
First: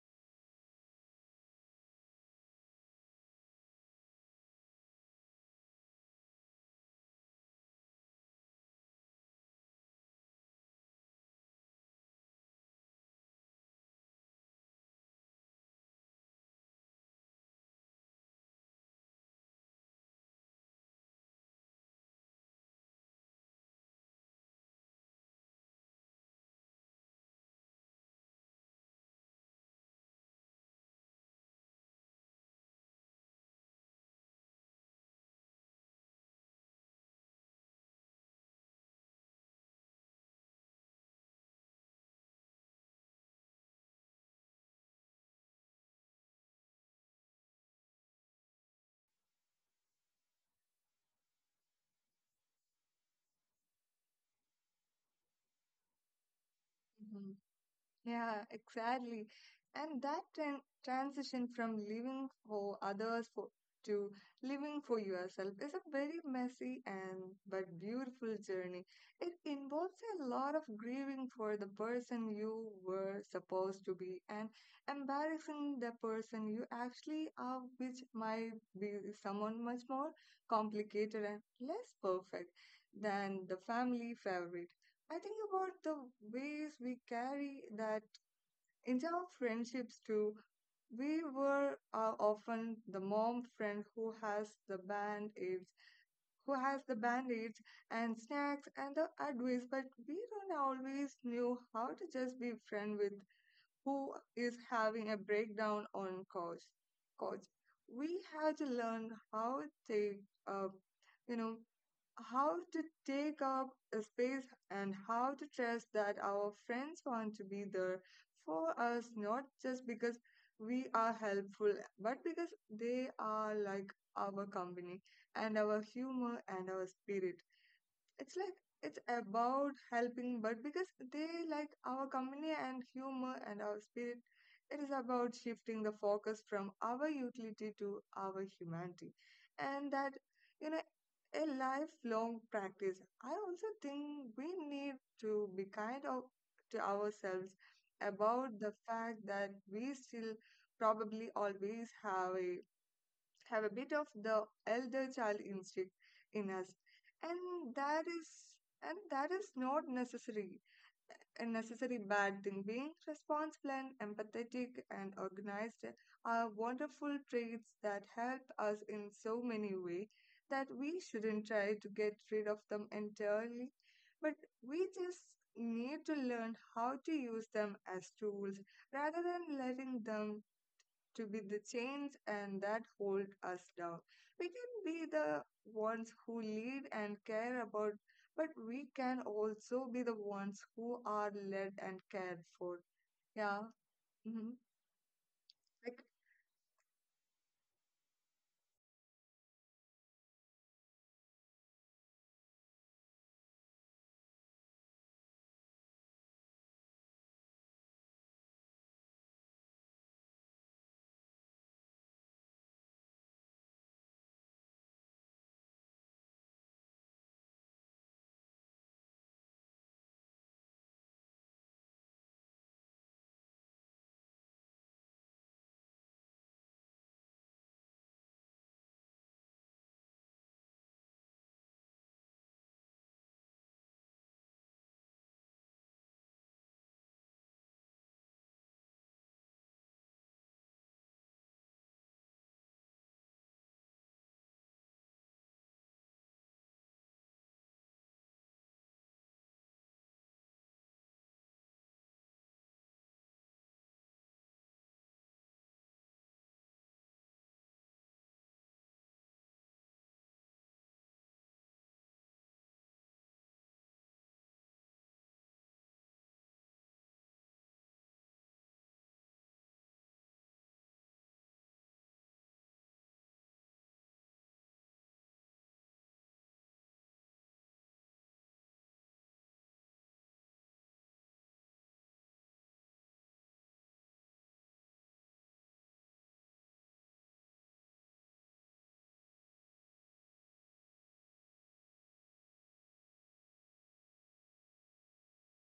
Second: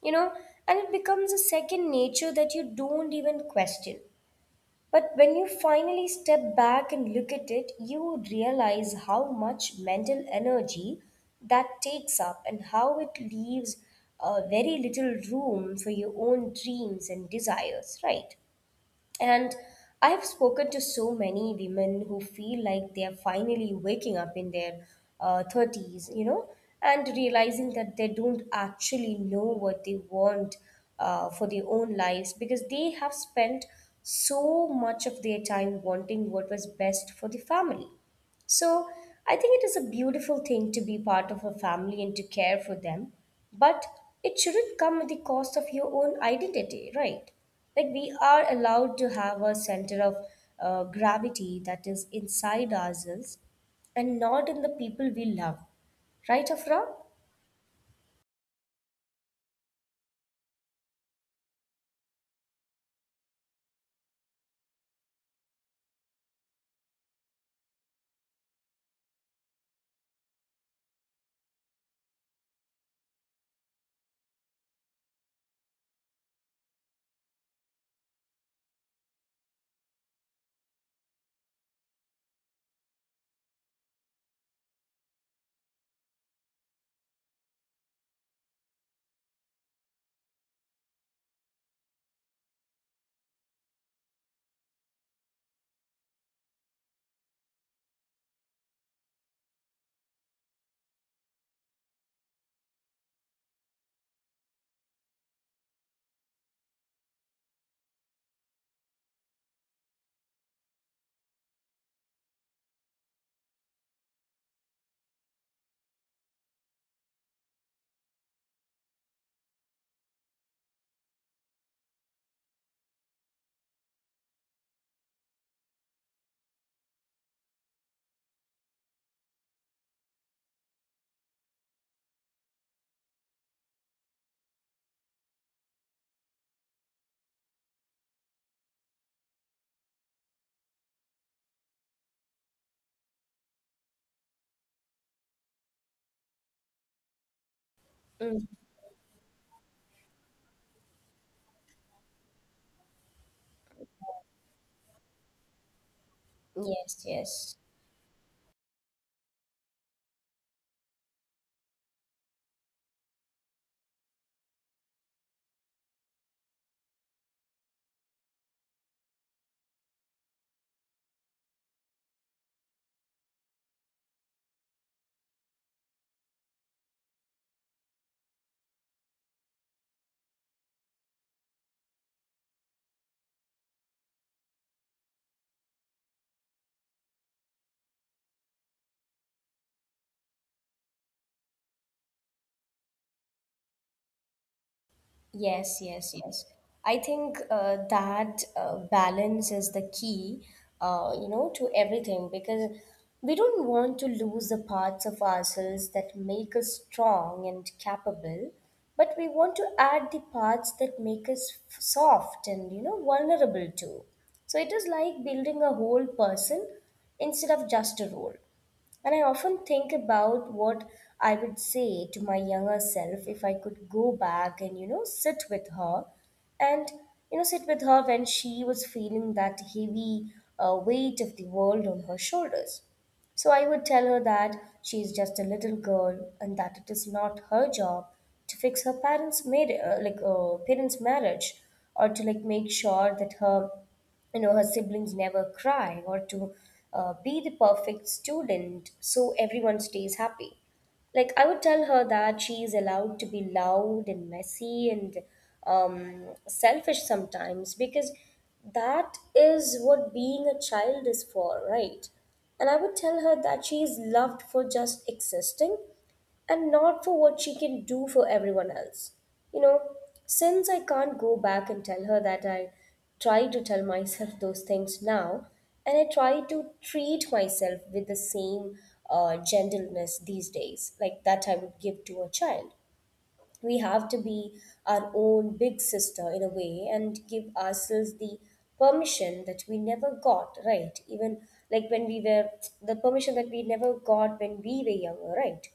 B: you know, and it becomes a second nature that you don't even question. But when you finally step back and look at it, you realize how much mental energy that takes up and how it leaves very little room for your own dreams and desires, right? And I've spoken to so many women who feel like they're finally waking up in their, 30s, you know, and realizing that they don't actually know what they want for their own lives, because they have spent so much of their time wanting what was best for the family. So I think it is a beautiful thing to be part of a family and to care for them, but it shouldn't come at the cost of your own identity, right? Like, we are allowed to have a center of gravity that is inside ourselves and not in the people we love, right, Afra?
A: Yeah, exactly. And that tran transition from living for others for, to living for yourself is a very messy and but beautiful journey. It involves a lot of grieving for the person you were supposed to be and embarrassing the person you actually are, which might be someone much more complicated and less perfect than the family favorite. I think about the ways we carry that into our friendships too. We were often the mom friend who has the band aids, who has the bandage and snacks and the advice, but we don't always knew how to just be friend with who is having a breakdown on couch. We had to learn how to take up, you know, how to take up a space, and how to trust that our friends want to be there for us, not just because we are helpful, but because they are like our company and our humor and our spirit. It's like it's about helping but because they like our company and humor and our spirit. It is about shifting the focus from our utility to our humanity, and that, you know, a lifelong practice. I also think we need to be kind of to ourselves
B: Mm.
A: about the fact that we still probably always have a bit of the elder child instinct in us,
B: Yes, yes.
A: and that is and that is not necessary a necessary bad thing. Being responsible and empathetic and organized are wonderful traits that help us in so many ways, that we shouldn't try to get rid of them entirely. But we just need to learn how to use them as tools rather than letting them to be the chains and that hold us down. We can be the ones who lead and care about, but we can also be the ones who are led and cared for. Yeah. Hmm.
B: Yes,
A: Like,
B: yes, yes. I think that balance is the key, you know, to everything, because we don't want to lose the parts of ourselves that make us strong and capable, but we want to add the parts that make us soft and, you know, vulnerable too. So it is like building a whole person instead of just a role. And I often think about what I would say to my younger self if I could go back and, and, you know, sit with her when she was feeling that heavy weight of the world on her shoulders. So I would tell her that she is just a little girl and that it is not her job to fix her parents' marriage, or to like make sure that her, you know, her siblings never cry, or to be the perfect student so everyone stays happy. Like, I would tell her that she is allowed to be loud and messy and, selfish sometimes, because that is what being a child is for, right? And I would tell her that she is loved for just existing and not for what she can do for everyone else. You know, since I can't go back and tell her that I try to tell myself <laughs> those things now, and I try to treat myself with the same gentleness these days, like that I would give to a child. We have to be our own big sister in a way and give ourselves the permission that we never got, right? Even like when we were the permission that we never got when we were younger, right?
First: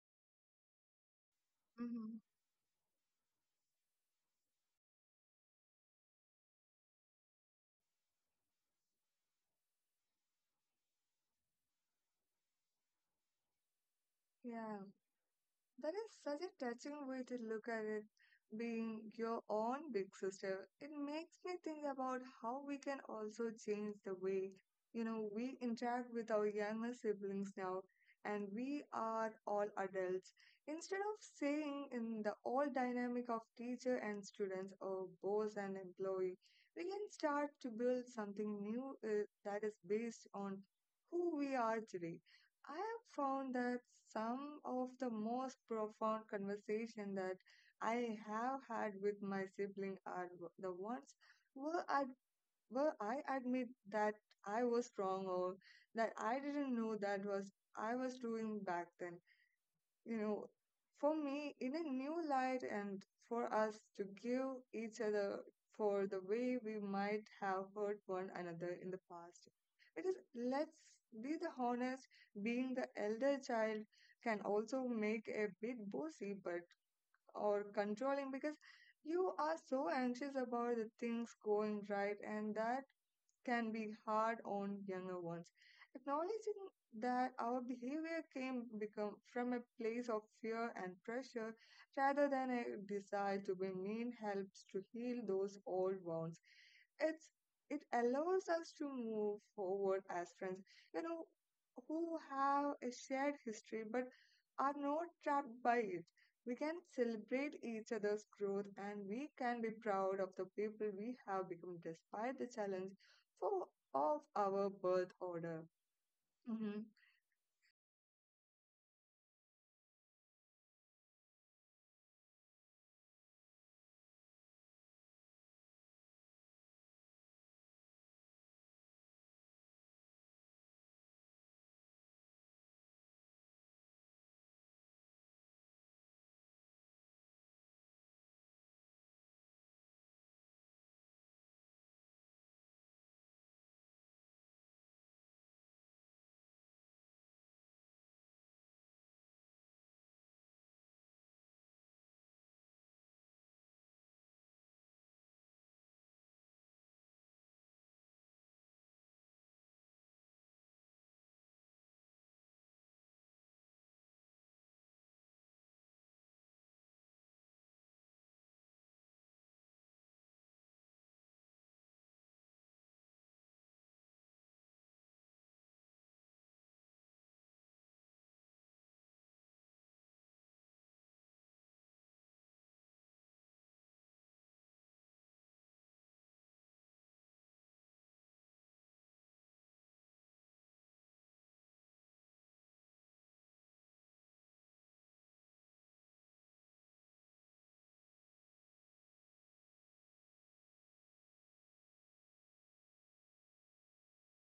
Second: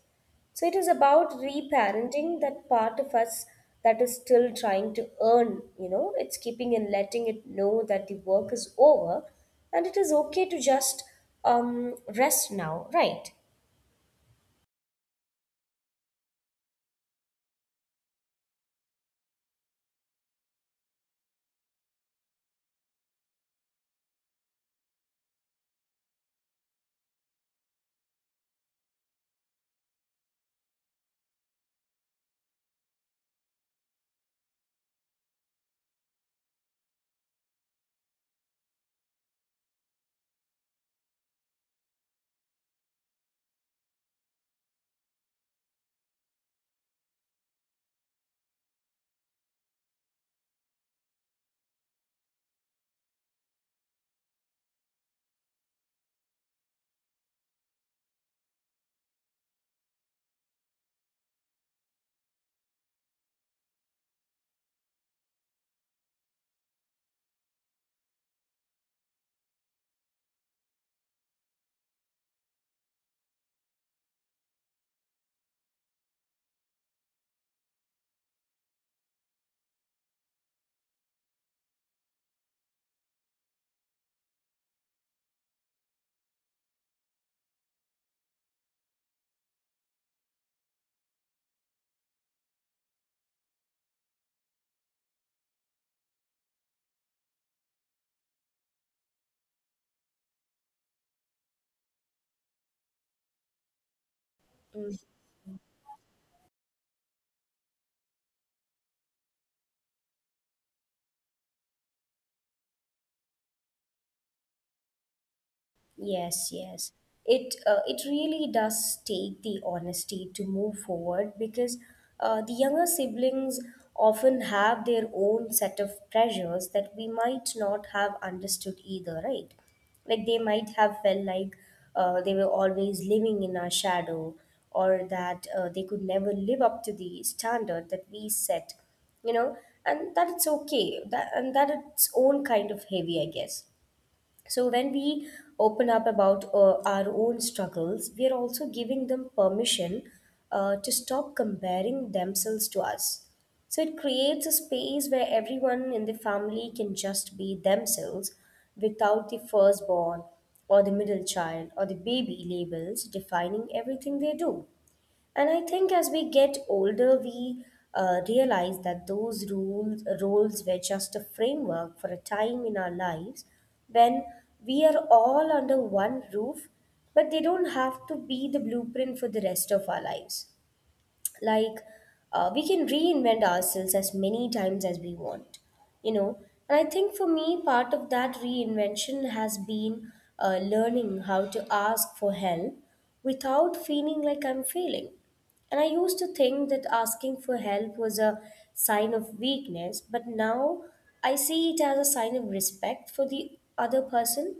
B: So it is about
A: hmm,
B: reparenting that part of us that is still trying to earn, you know, it's keeping and letting it know that the work is over and it is okay to just rest now, right?
A: yeah. That is such a touching way to look at it, being your own big sister. It makes me think about how we can also change the way, you know, we interact with our younger siblings now, and we are all adults. Instead of saying in the old dynamic of teacher and students or boss and employee, we can start to build something new that is based on who we are today. I have found that some of the most profound conversation that I have had with my sibling are the ones where I where I admit that I was wrong, or that I didn't know that was I was doing back then, you know, for me, in a new light, and for us to give each other for the way we might have hurt one another in the past. Because let's be the honest, being the elder child can also make a bit bossy but or controlling because you are so anxious about the things going right, and that can be hard on younger ones. Acknowledging that our behavior came become from a place of fear and pressure rather than a desire to be mean helps to heal those old wounds. It's it allows us to move forward as friends, you know, who have a shared history but are not trapped by it. We can celebrate each other's growth, and we can be proud of the people we have become despite the challenge for of our birth order.
B: Yes,
A: Mhm.
B: yes. It it really does take the honesty to move forward because the younger siblings often have their own set of pressures that we might not have understood either, right? Like they might have felt like they were always living in our shadow or that they could never live up to the standard that we set, you know, and that it's okay, that and that its own kind of heavy, I guess. So when we open up about our own struggles, we are also giving them permission to stop comparing themselves to us. So it creates a space where everyone in the family can just be themselves, without the firstborn or the middle child or the baby labels defining everything they do. And I think as we get older, we realize that those rules roles were just a framework for a time in our lives when we are all under one roof, but they don't have to be the blueprint for the rest of our lives. Like we can reinvent ourselves as many times as we want, you know. And I think for me, part of that reinvention has been learning how to ask for help without feeling like I'm failing. And I used to think that asking for help was a sign of weakness, but now I see it as a sign of respect for the other person,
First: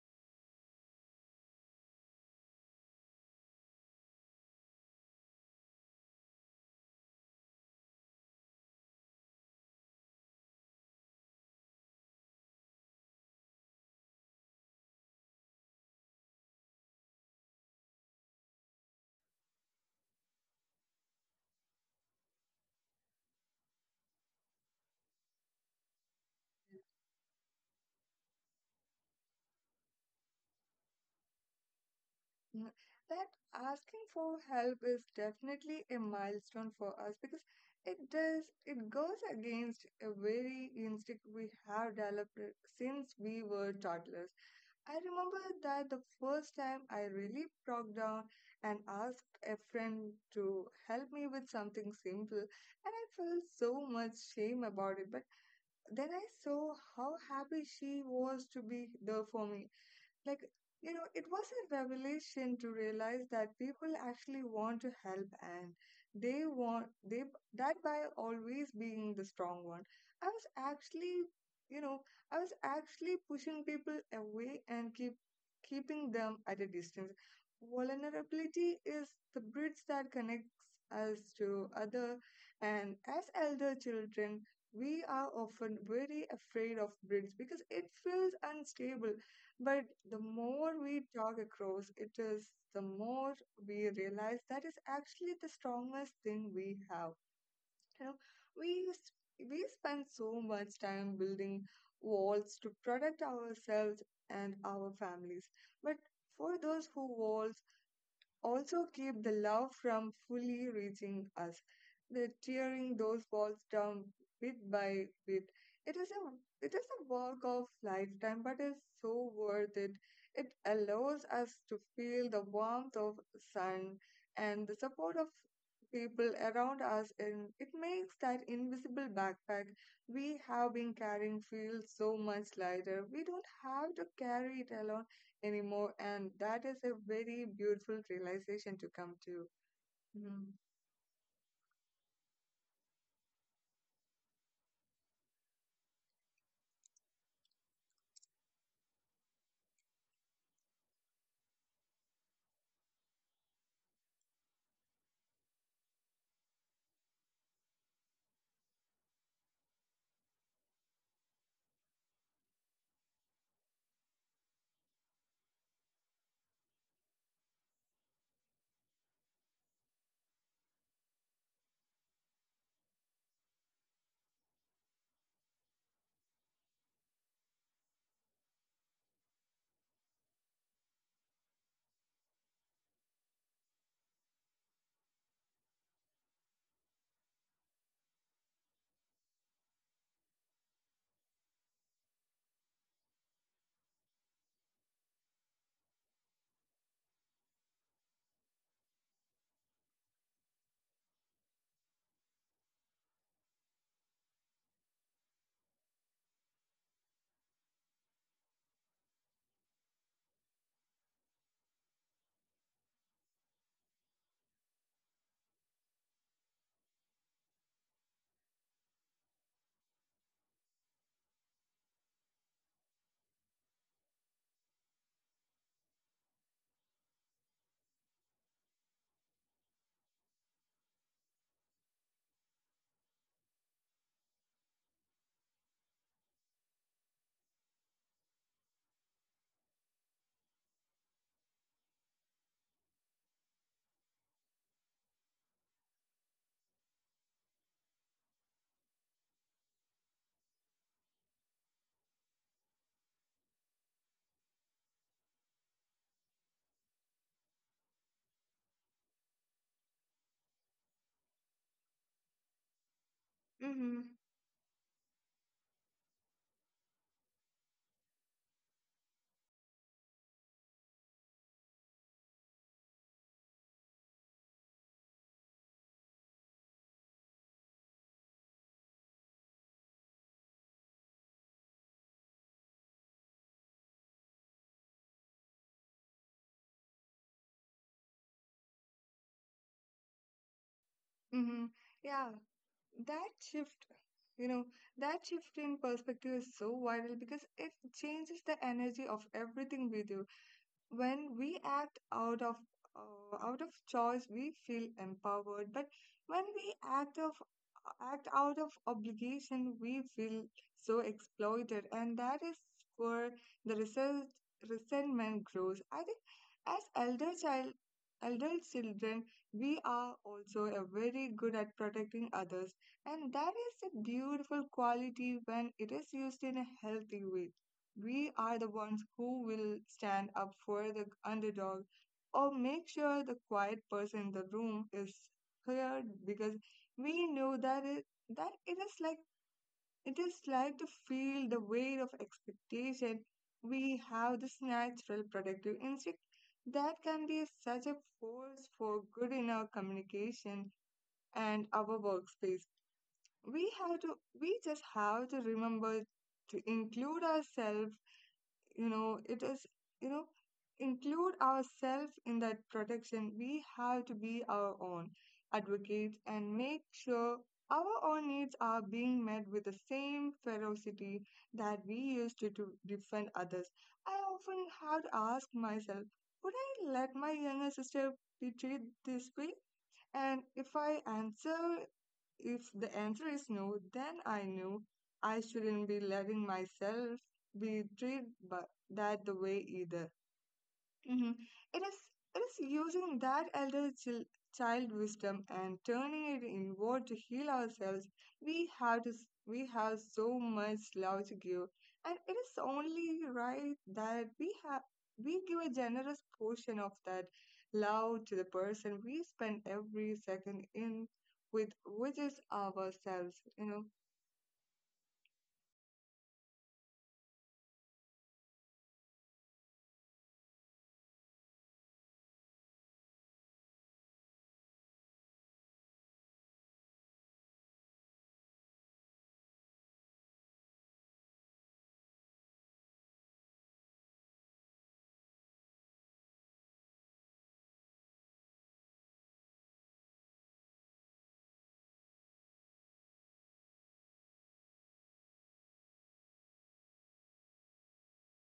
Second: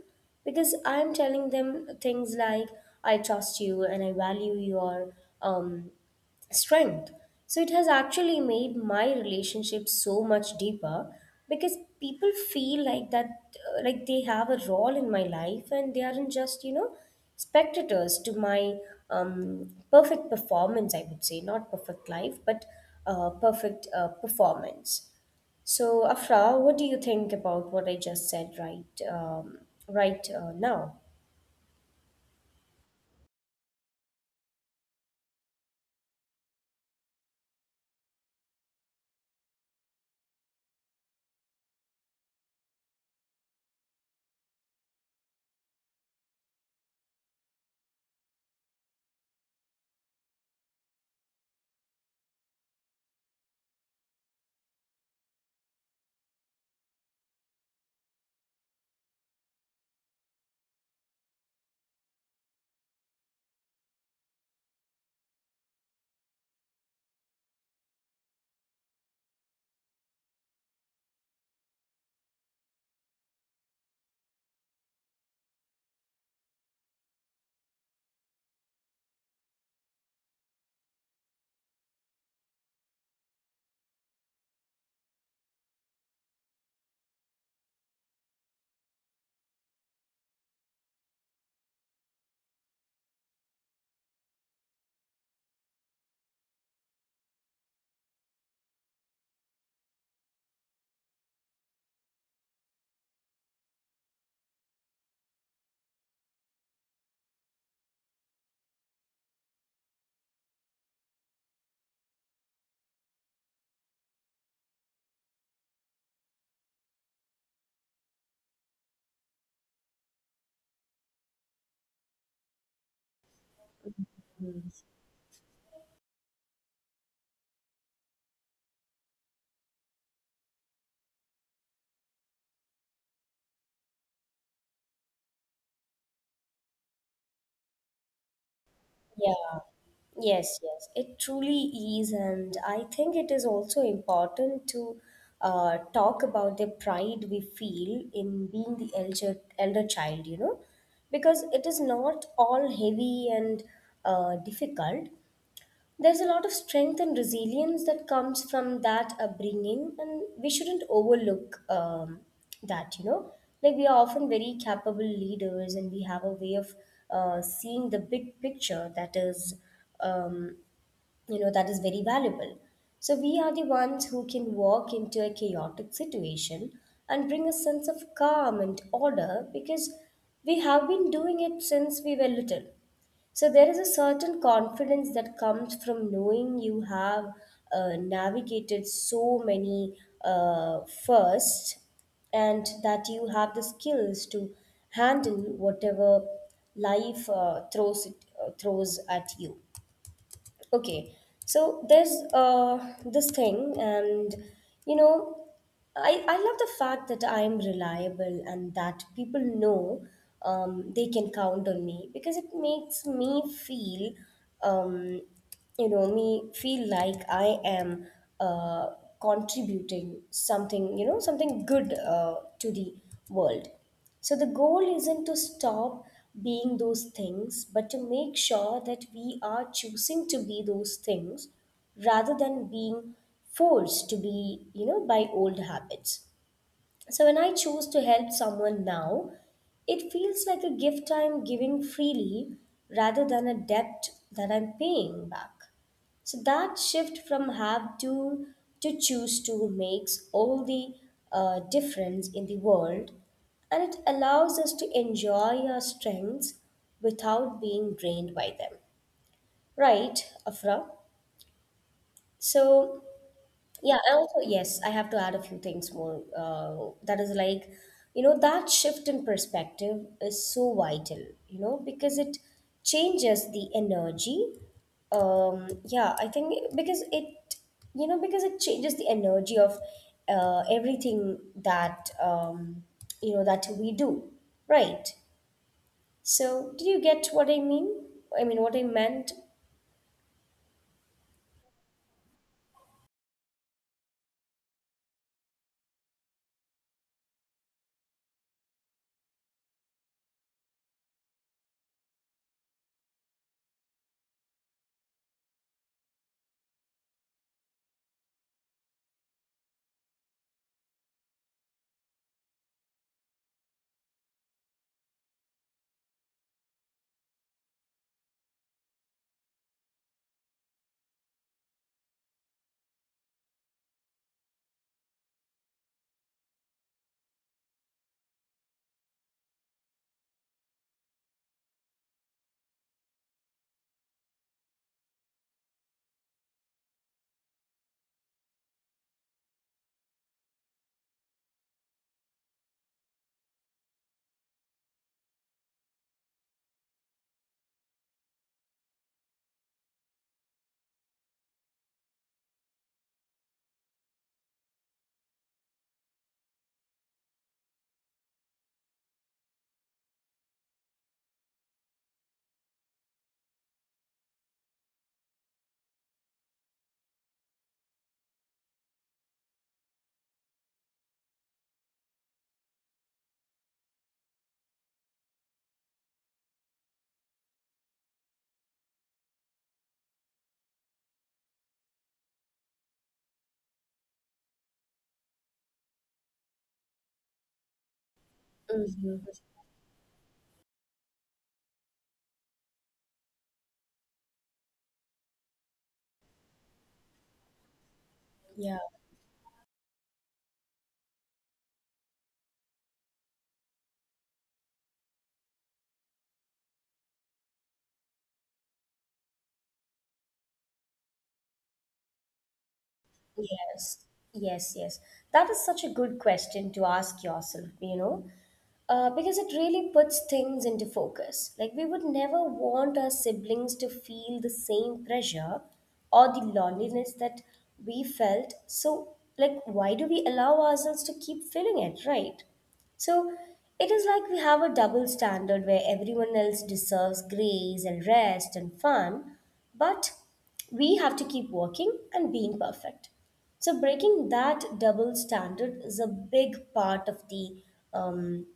B: because I'm telling them things like I trust you and I value your um, strength. So it has actually made my relationship so much deeper, because people feel like that, like they have a role in my life and they aren't just, you know, spectators to my perfect performance, I would say. Not perfect life, but perfect performance. So, Afra, what do you think about what I just said right, right now?
A: Mm, that asking for help is definitely a milestone for us, because it goes against a very instinct we have developed since we were toddlers. I remember that the first time I really broke down and asked a friend to help me with something simple, and I felt so much shame about it. But then I saw how happy she was to be there for me. Like, you know, it was a revelation to realize that people actually want to help, and they want they that by always being the strong one, I was actually, you know, I was actually pushing people away and keeping them at a distance. Vulnerability is the bridge that connects us to other and as elder children we are often very afraid of bridge because it feels unstable but the more we talk across it is, the more we realize that is actually the strongest thing we have. You know, we s- we spend so much time building walls to protect ourselves and our families, but for those who walls also keep the love from fully reaching us. They're tearing those walls down bit by bit. It is a it is a work of lifetime, but it's so worth it. It allows us to feel the warmth of sun and the support of people around us, and it makes that invisible backpack we have been carrying feel so much lighter. We don't have to carry it alone anymore. And that is a very beautiful realization to come to.
B: Yeah.
A: Mm-hmm.
B: Yes, yes, it truly is, and I think it is also important to talk about the pride we feel in being the elder child, you know, because it is not all heavy and difficult. There's a lot of strength and resilience that comes from that upbringing, and we shouldn't overlook that, you know. Like, we are often very capable leaders, and we have a way of seeing the big picture that is um, you know that is very valuable. So we are the ones who can walk into a chaotic situation and bring a sense of calm and order, because we have been doing it since we were little. So there is a certain confidence that comes from knowing you have navigated so many uh, firsts, and that you have the skills to handle whatever life throws at you. Okay, so there's this thing, and you know, I love the fact that I'm reliable and that people know they can count on me, because it makes me feel, um, you know, me feel like I am uh, contributing something, you know, something good to the world. So the goal isn't to stop being those things, but to make sure that we are choosing to be those things rather than being forced to be, you know, by old habits. So when I choose to help someone now, it feels like a gift I'm giving freely rather than a debt that I'm paying back. So that shift from have to choose to makes all the difference in the world, and it allows us to enjoy our strengths without being drained by them. Right, Afra? So yeah,
A: Mm-hmm.
B: and also, yes, I have to add a few things more. That is like, you know, that shift in perspective is so vital, you know, because it changes the energy. Yeah, I think because it, you know, because it changes the energy of everything that, you know, that we do, right? So, do you get what I mean? I mean, what I meant?
A: Mm-hmm. Yeah, that shift, you know, that shift in perspective is so vital because it changes the energy of everything we do. When we act out of choice we feel empowered, but when we act out of obligation we feel so exploited, and that is where the result, resentment grows, I think. As elder children, we are also a very good at protecting others, and that is a beautiful quality when it is used in a healthy way. We are the ones who will stand up for the underdog or make sure the quiet person in the room is heard, because we know that it is like to feel the weight of expectation. We have this natural protective instinct that can be such a force for good in our communication and our workspace. We have to we just have to remember to include ourselves, you know it is you know include ourselves in that protection. We have to be our own advocates and make sure our own needs are being met with the same ferocity that we used to defend others. I often have to ask myself, would I let my younger sister be treated this way? And if the answer is no, then I knew I shouldn't be letting myself be treated by that
B: Mm-hmm.
A: the way either. Hmm. It is it is using that child wisdom and turning it inward to heal ourselves. We
B: Yeah.
A: have to s- we have so much love to give, and it is only right that we give a generous portion of that love to the person we spend every second in with, which is ourselves. You know.
B: Yes, yes, yes. That is such a good question to ask yourself, you know, because it really puts things into focus. Like, we would never want our siblings to feel the same pressure or the loneliness that we felt. So, like, why do we allow ourselves to keep feeling it, right? So it is like we have a double standard where everyone else deserves grace and rest and fun, but we have to keep working and being perfect. So breaking that double standard is a big part of the um,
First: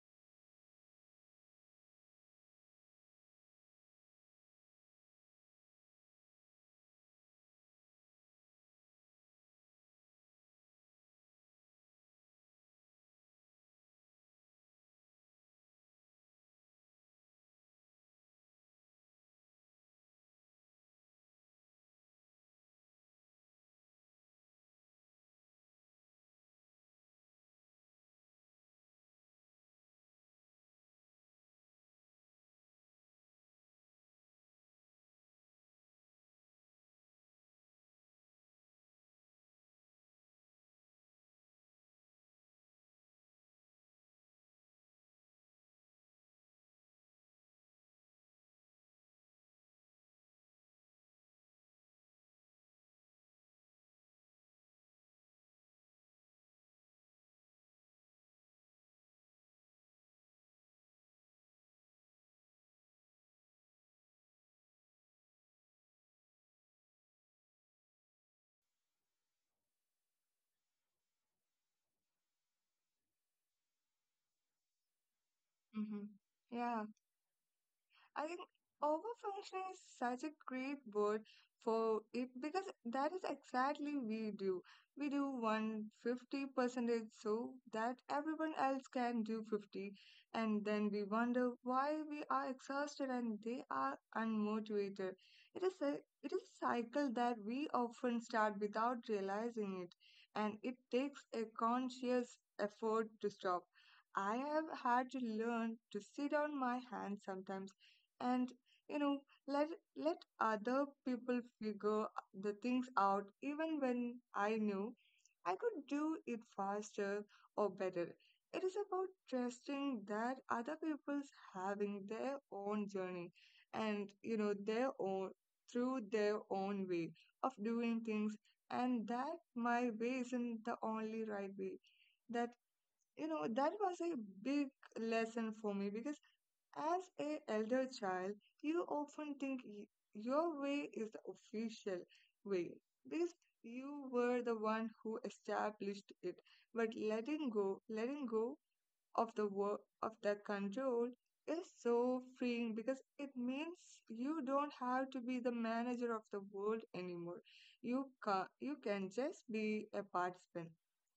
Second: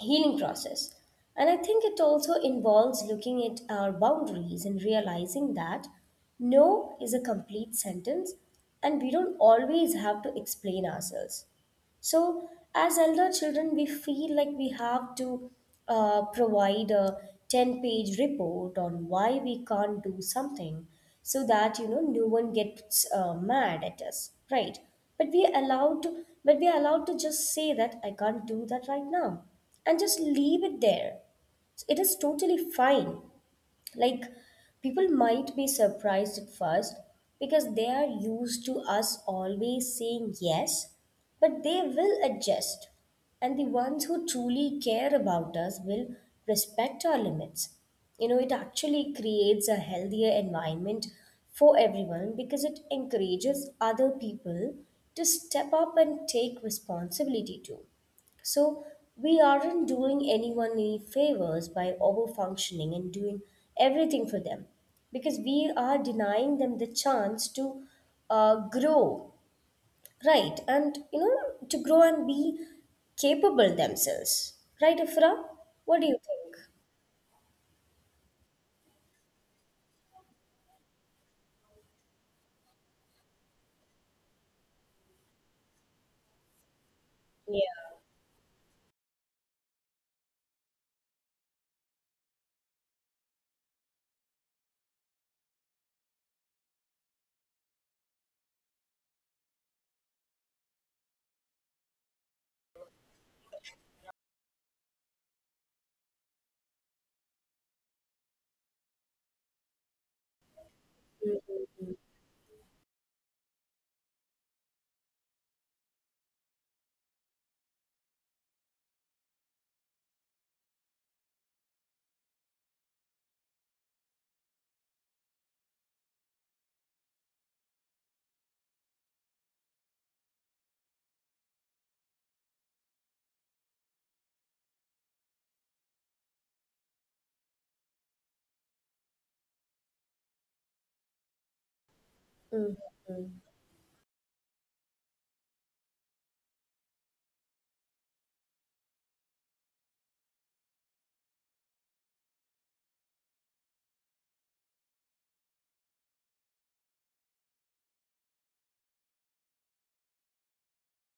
B: healing process. And I think it also involves looking at our boundaries and realizing that no is a complete sentence and we don't always have to explain ourselves. So, as elder children, we feel like we have to provide a 10-page report on why we can't do something, so that you know no one gets mad at us, right? But we are allowed to, but we are allowed to just say that I can't do that right now and just leave it there. It is totally fine. Like, people might be surprised at first because they are used to us always saying yes, but they will adjust, and the ones who truly care about us will respect our limits. You know, it actually creates a healthier environment for everyone because it encourages other people to step up and take responsibility too. So we aren't doing anyone any favors by overfunctioning and doing everything for them, because we are denying them the chance to grow, right? And you know, to grow and be capable themselves, right, Ifra? What do
A: Hmm.
B: you think?
A: Yeah. I think overfunction is such a great word for it because that is exactly we do. We do 150 percentage so
B: Yeah,
A: that everyone else can do 50, and then we wonder why we are exhausted and they are unmotivated. It is a it is a cycle that we often start without realizing it, and it takes a conscious effort to stop. I have had to learn to sit on my hands sometimes and, you know let other people figure the things out, even when I knew I could do it faster or better. It is about trusting that other people's having their own journey, and their own through their own way of doing things, and that my way isn't the only right way. That you know That was a big lesson for me because as a elder child, you often think your way is the official way because you were the one who established it. But letting go of the work of the control is so freeing because it means you don't have to be the manager of the world anymore. You you can just be a participant.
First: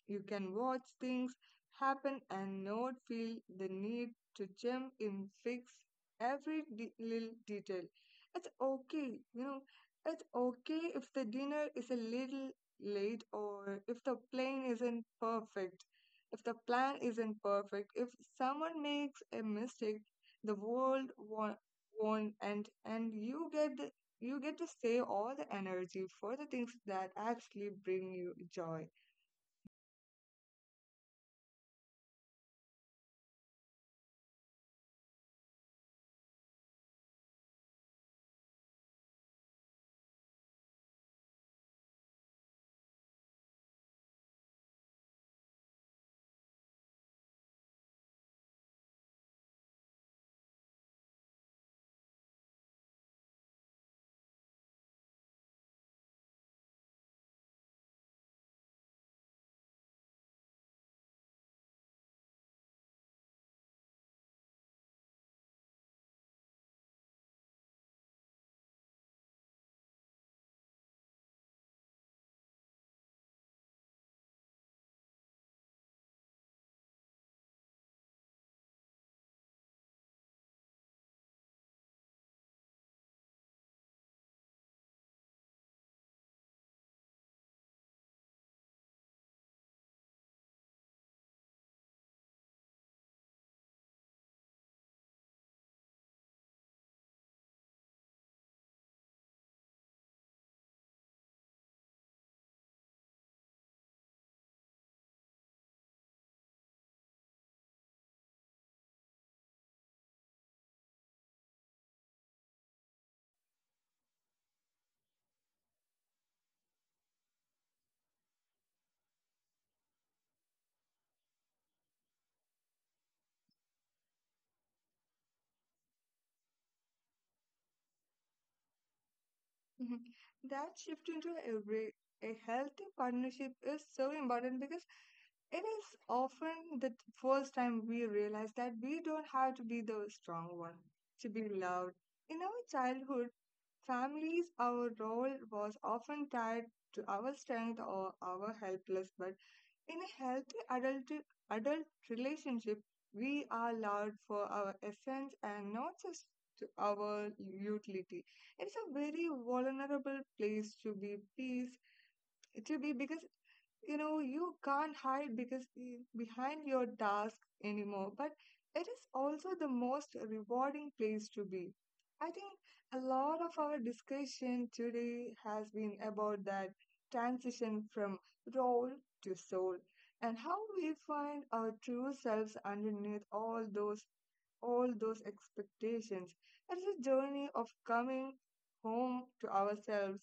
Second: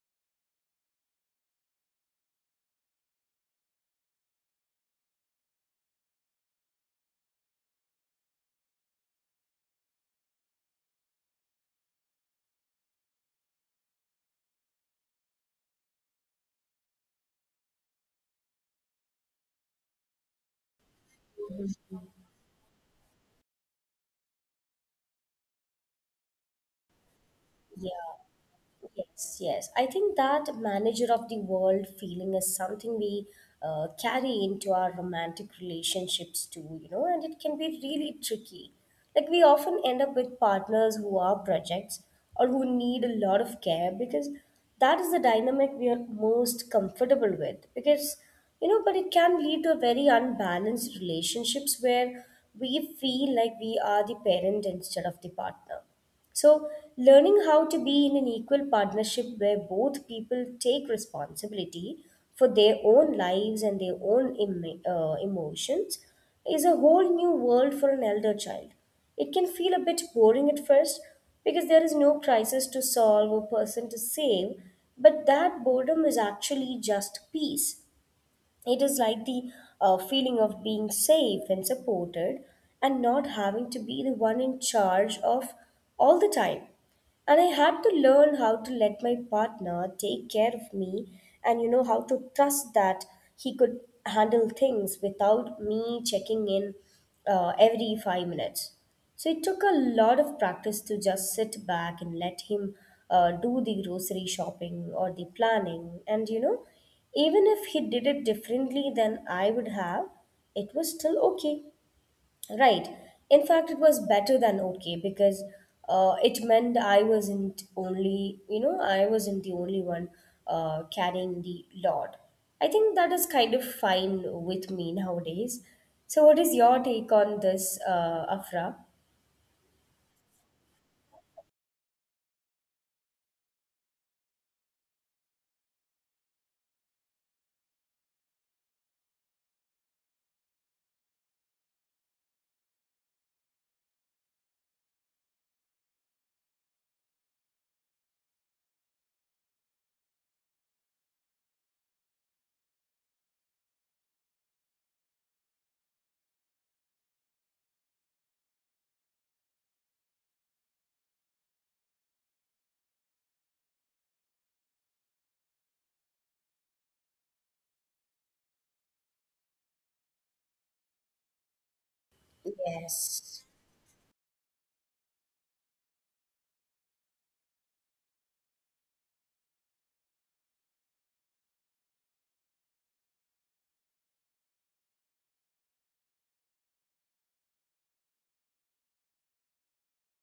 A: You can watch things happen and not feel the need to jump in fix every little detail. It's okay, you know. It's okay if the dinner is a little late or if the plan isn't perfect, if someone makes a mistake, the world won't end, and you get to save all the energy for the things that actually
B: yeah.
A: bring you joy.
B: Yes, yes. I think that manager of the world feeling is something we carry into our romantic relationships too, you know, and it can be really tricky. Like, we often end up with partners who are projects or who need a lot of care, because that is the dynamic we are most comfortable with. Because, you know, but it can lead to a very unbalanced relationships where we feel like we are the parent instead of the partner. So, learning how to be in an equal partnership where both people take responsibility for their own lives and their own emotions is a whole new world for an elder child. It can feel a bit boring at first, because there is no crisis to solve or person to save, but that boredom is actually just peace. It is like the feeling of being safe and supported and not having to be the one in charge of all the time. And I had to learn how to let my partner take care of me, and you know how to trust that he could handle things without me checking in every 5 minutes. So it took a lot of practice to just sit back and let him do the grocery shopping or the planning. And you know, even if he did it differently than I would have, it was still okay. Right. In fact, it was better than okay, because it meant I wasn't only, you know, I wasn't the only one carrying the load. I think that is kind of fine with me nowadays. So, what is your take on this, Afra?
A: Mhm. That shift into a healthy partnership is so important because it is often the first time we realize that we don't have to be the strong one to be loved. In our childhood, families, our role was often tied to our strength or our helplessness, but in a healthy adult relationship, we are loved for our essence and not just to our utility. It's a very vulnerable place to be because, you know, you can't hide because behind your task anymore, but it is also the most rewarding place to be, I think. A lot
B: Yes,
A: of our discussion today has been about that transition from role to soul, and how we find our true selves underneath all those expectations. It's a journey of coming home to ourselves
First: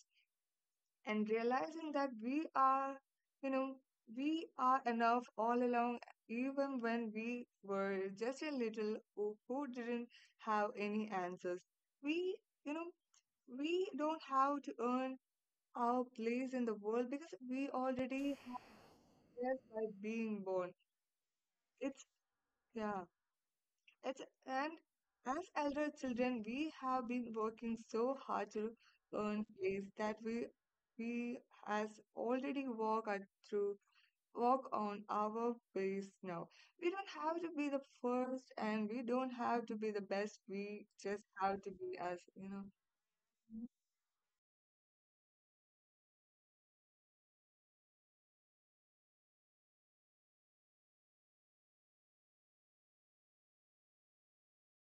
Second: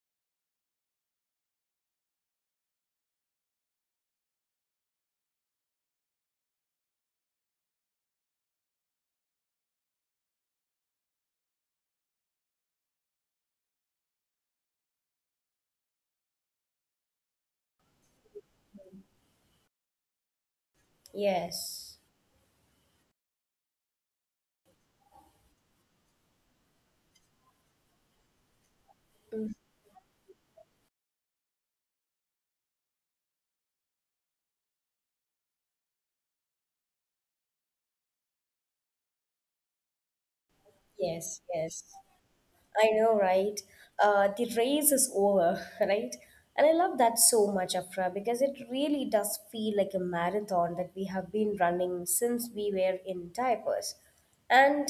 A: and realizing that we are, you know, we are enough all along, even when we were just a little who didn't have any answers. We, you know, we don't have to earn our place in the world because we already have it by being born.
B: yes.
A: It's, yeah, it's, and as elder children, we have been working so hard to earn
B: Mm.
A: place that we has already walked our through work on our pace now. We don't have to be the first and we don't have to be the best. We just
B: Yes,
A: have to
B: yes.
A: be us, you know.
B: I know, right? The race is over, <laughs> right? And I love that so much, Afra, because it really does feel like a marathon that we have been running since we were in diapers. And,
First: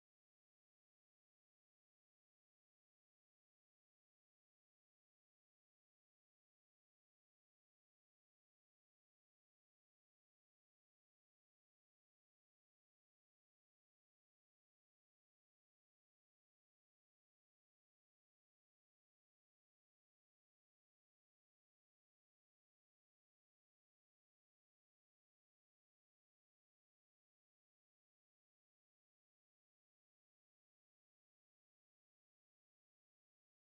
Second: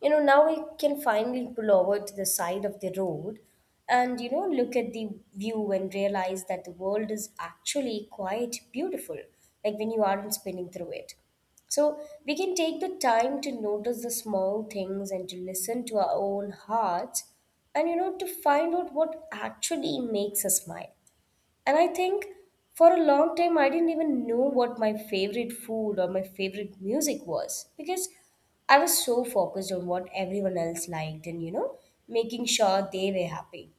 B: you know, now we can finally pull over to the side of the road and, you know, look at the view and realize that the world is actually quite beautiful, like when you aren't spinning through it. So we can take the time to notice the small things and to listen to our own hearts, and you know to find out what actually makes us smile. And I think for a long time I didn't even know what my favorite food or my favorite music was, because I was so focused on what everyone else liked and you know making sure they were happy.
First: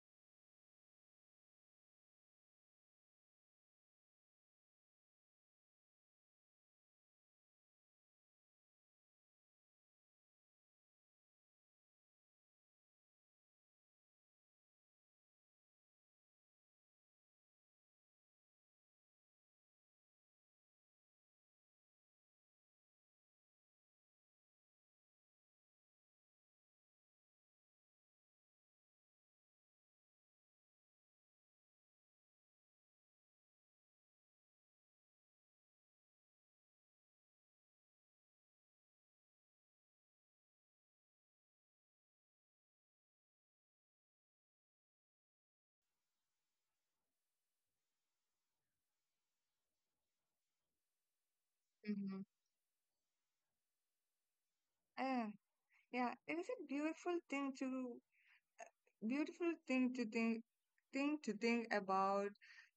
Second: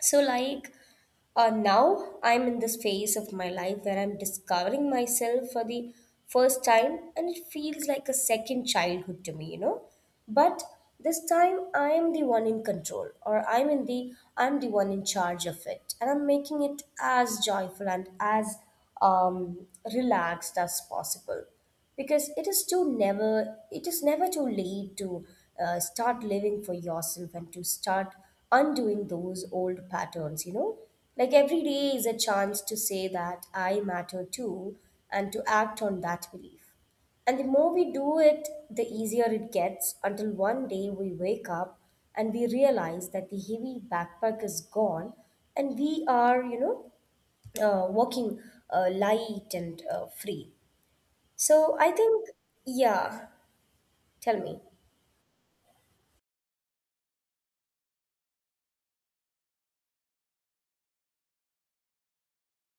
B: So, like, now I'm in this phase of my life where I'm discovering myself for the first time, and it feels like a second childhood to me, you know. But this time I am the one in control, or I'm the one in charge of it, and I'm making it as joyful and as um, relaxed as possible, because it is never too late to start living for yourself and to start undoing those old patterns, you know. Like every day is a chance to say that I matter too, and to act on that belief. And the more we do it, the easier it gets until one day we wake up and we realize that the heavy backpack is gone, and we are, you know, walking light and free. So I
A: Hmm.
B: think, yeah, tell me.
A: And Yeah, it is a beautiful thing to think about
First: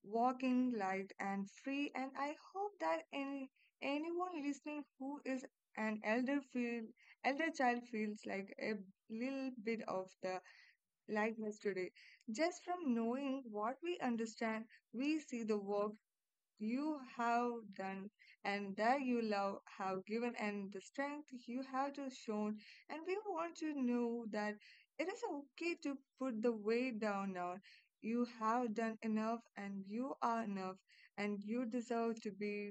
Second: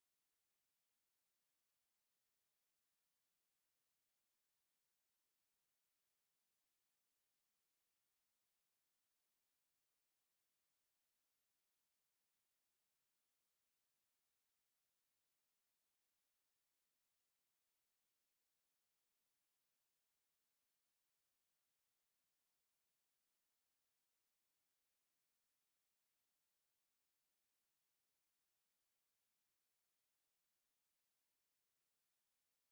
A: walking light and free, and I hope that anyone listening who is an elder feel elder child feels like a little bit of the likeness today. Just from knowing what we understand, we see the work you have done and that you love have given and the strength you have to shown, and we want to know that it is okay to put the weight down now. You have done enough and you are enough, and you deserve to be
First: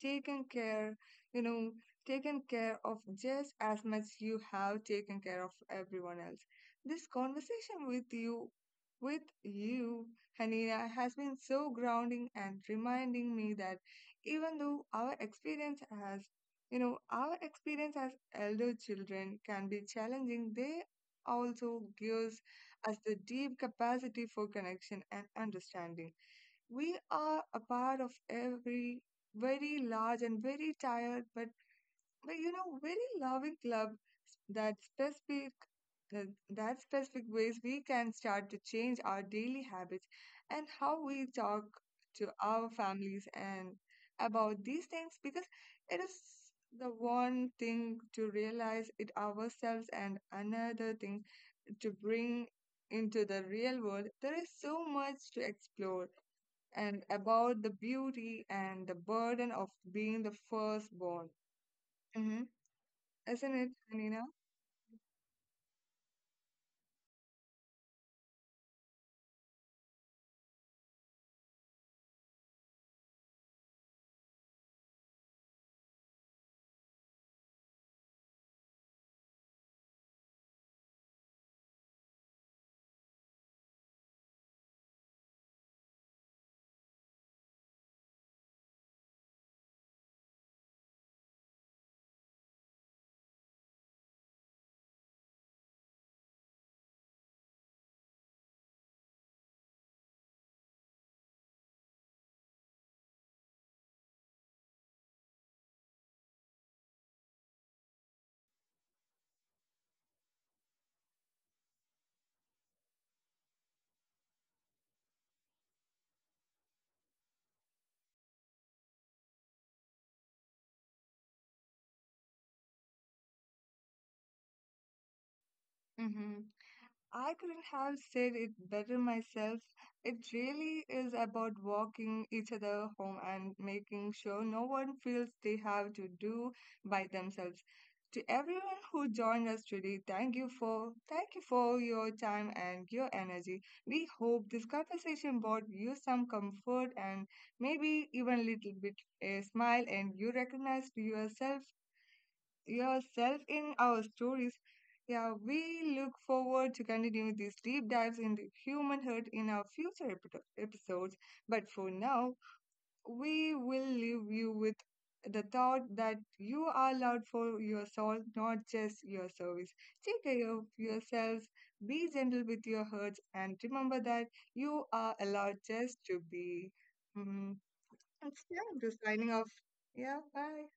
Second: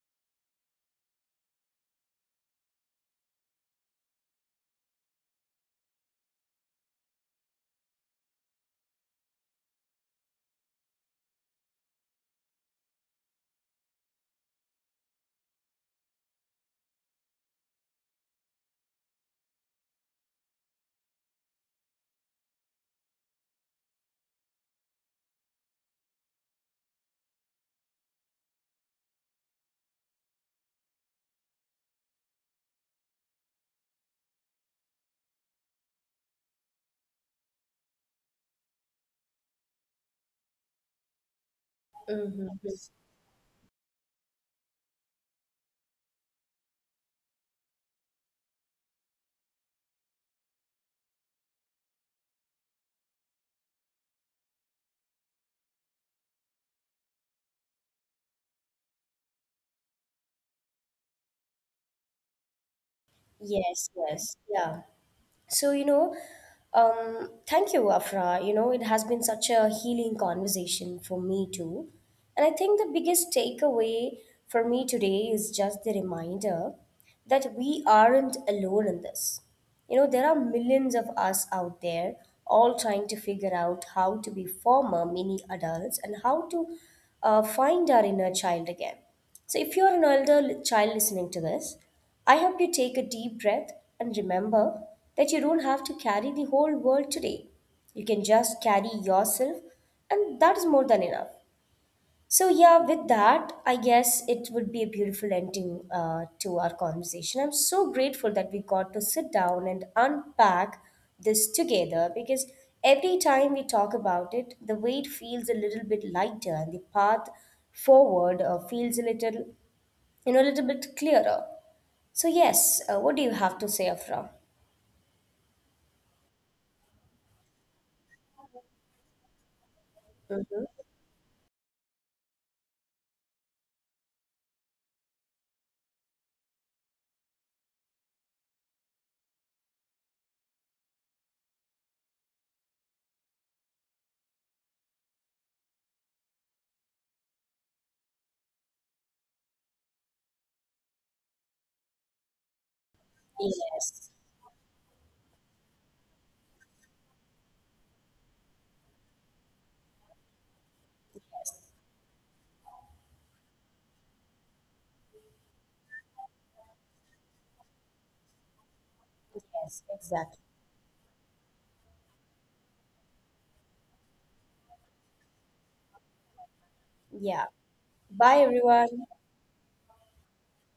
A: taken care, you know, taken care of just as much you have taken care of everyone else. This conversation with you, Hanina, has been so grounding and reminding me that even though as our experience as elder children can be challenging. They also gives us the deep capacity for connection and understanding. We are a part of every very large and very tired, but you know, very loving club that specific that specific ways we can start to change our daily habits and how we talk to
B: Hmm.
A: our families and about these things because it is the one thing to realize it ourselves and another thing to bring into the real world. There is so much to explore and about the beauty and the burden of being the firstborn. Mm-hmm. Isn't it,
B: Yes,
A: Anina?
B: yes, yeah. So, you know, thank you, Afra. You know, it has been such a healing conversation for me too. And I think the biggest takeaway for me today is just the reminder that we aren't alone in this. You know, there are millions of us out there all trying to figure out how to be former mini adults and how to find our inner child again. So, if you're an elder child listening to this, I hope you take a deep breath and remember that you don't have to carry the whole world today. You can just carry yourself, and that is more than enough. So, yeah, with that, I guess it would be a beautiful ending to our conversation. I'm so grateful that we got to sit down and unpack this together, because every time we talk about it, the weight feels a little bit lighter and the path forward feels a little, you know, a little bit clearer. So yes, what do you have to say, Afra?
A: Mm-hmm. I couldn't have said it better myself. It
B: Mm-hmm.
A: really is about walking each other home and making sure no one feels they have to do by themselves. To everyone who joined us today, thank you for your time and your energy. We hope this conversation brought you some comfort and maybe even a little bit a smile, and you recognized yourself in our
B: Yes,
A: stories. Yeah, we look forward to continue these deep dives into human hurt in our future episodes. But for now, we will leave you with the thought that you are loved for your soul, not just your service.
B: yes,
A: Take
B: exactly.
A: care of yourselves, be gentle with your hurts, and remember that you are allowed just to be.
B: Yeah.
A: Mm,
B: Bye,
A: it's time to
B: everyone.
A: signing off. Yeah, bye.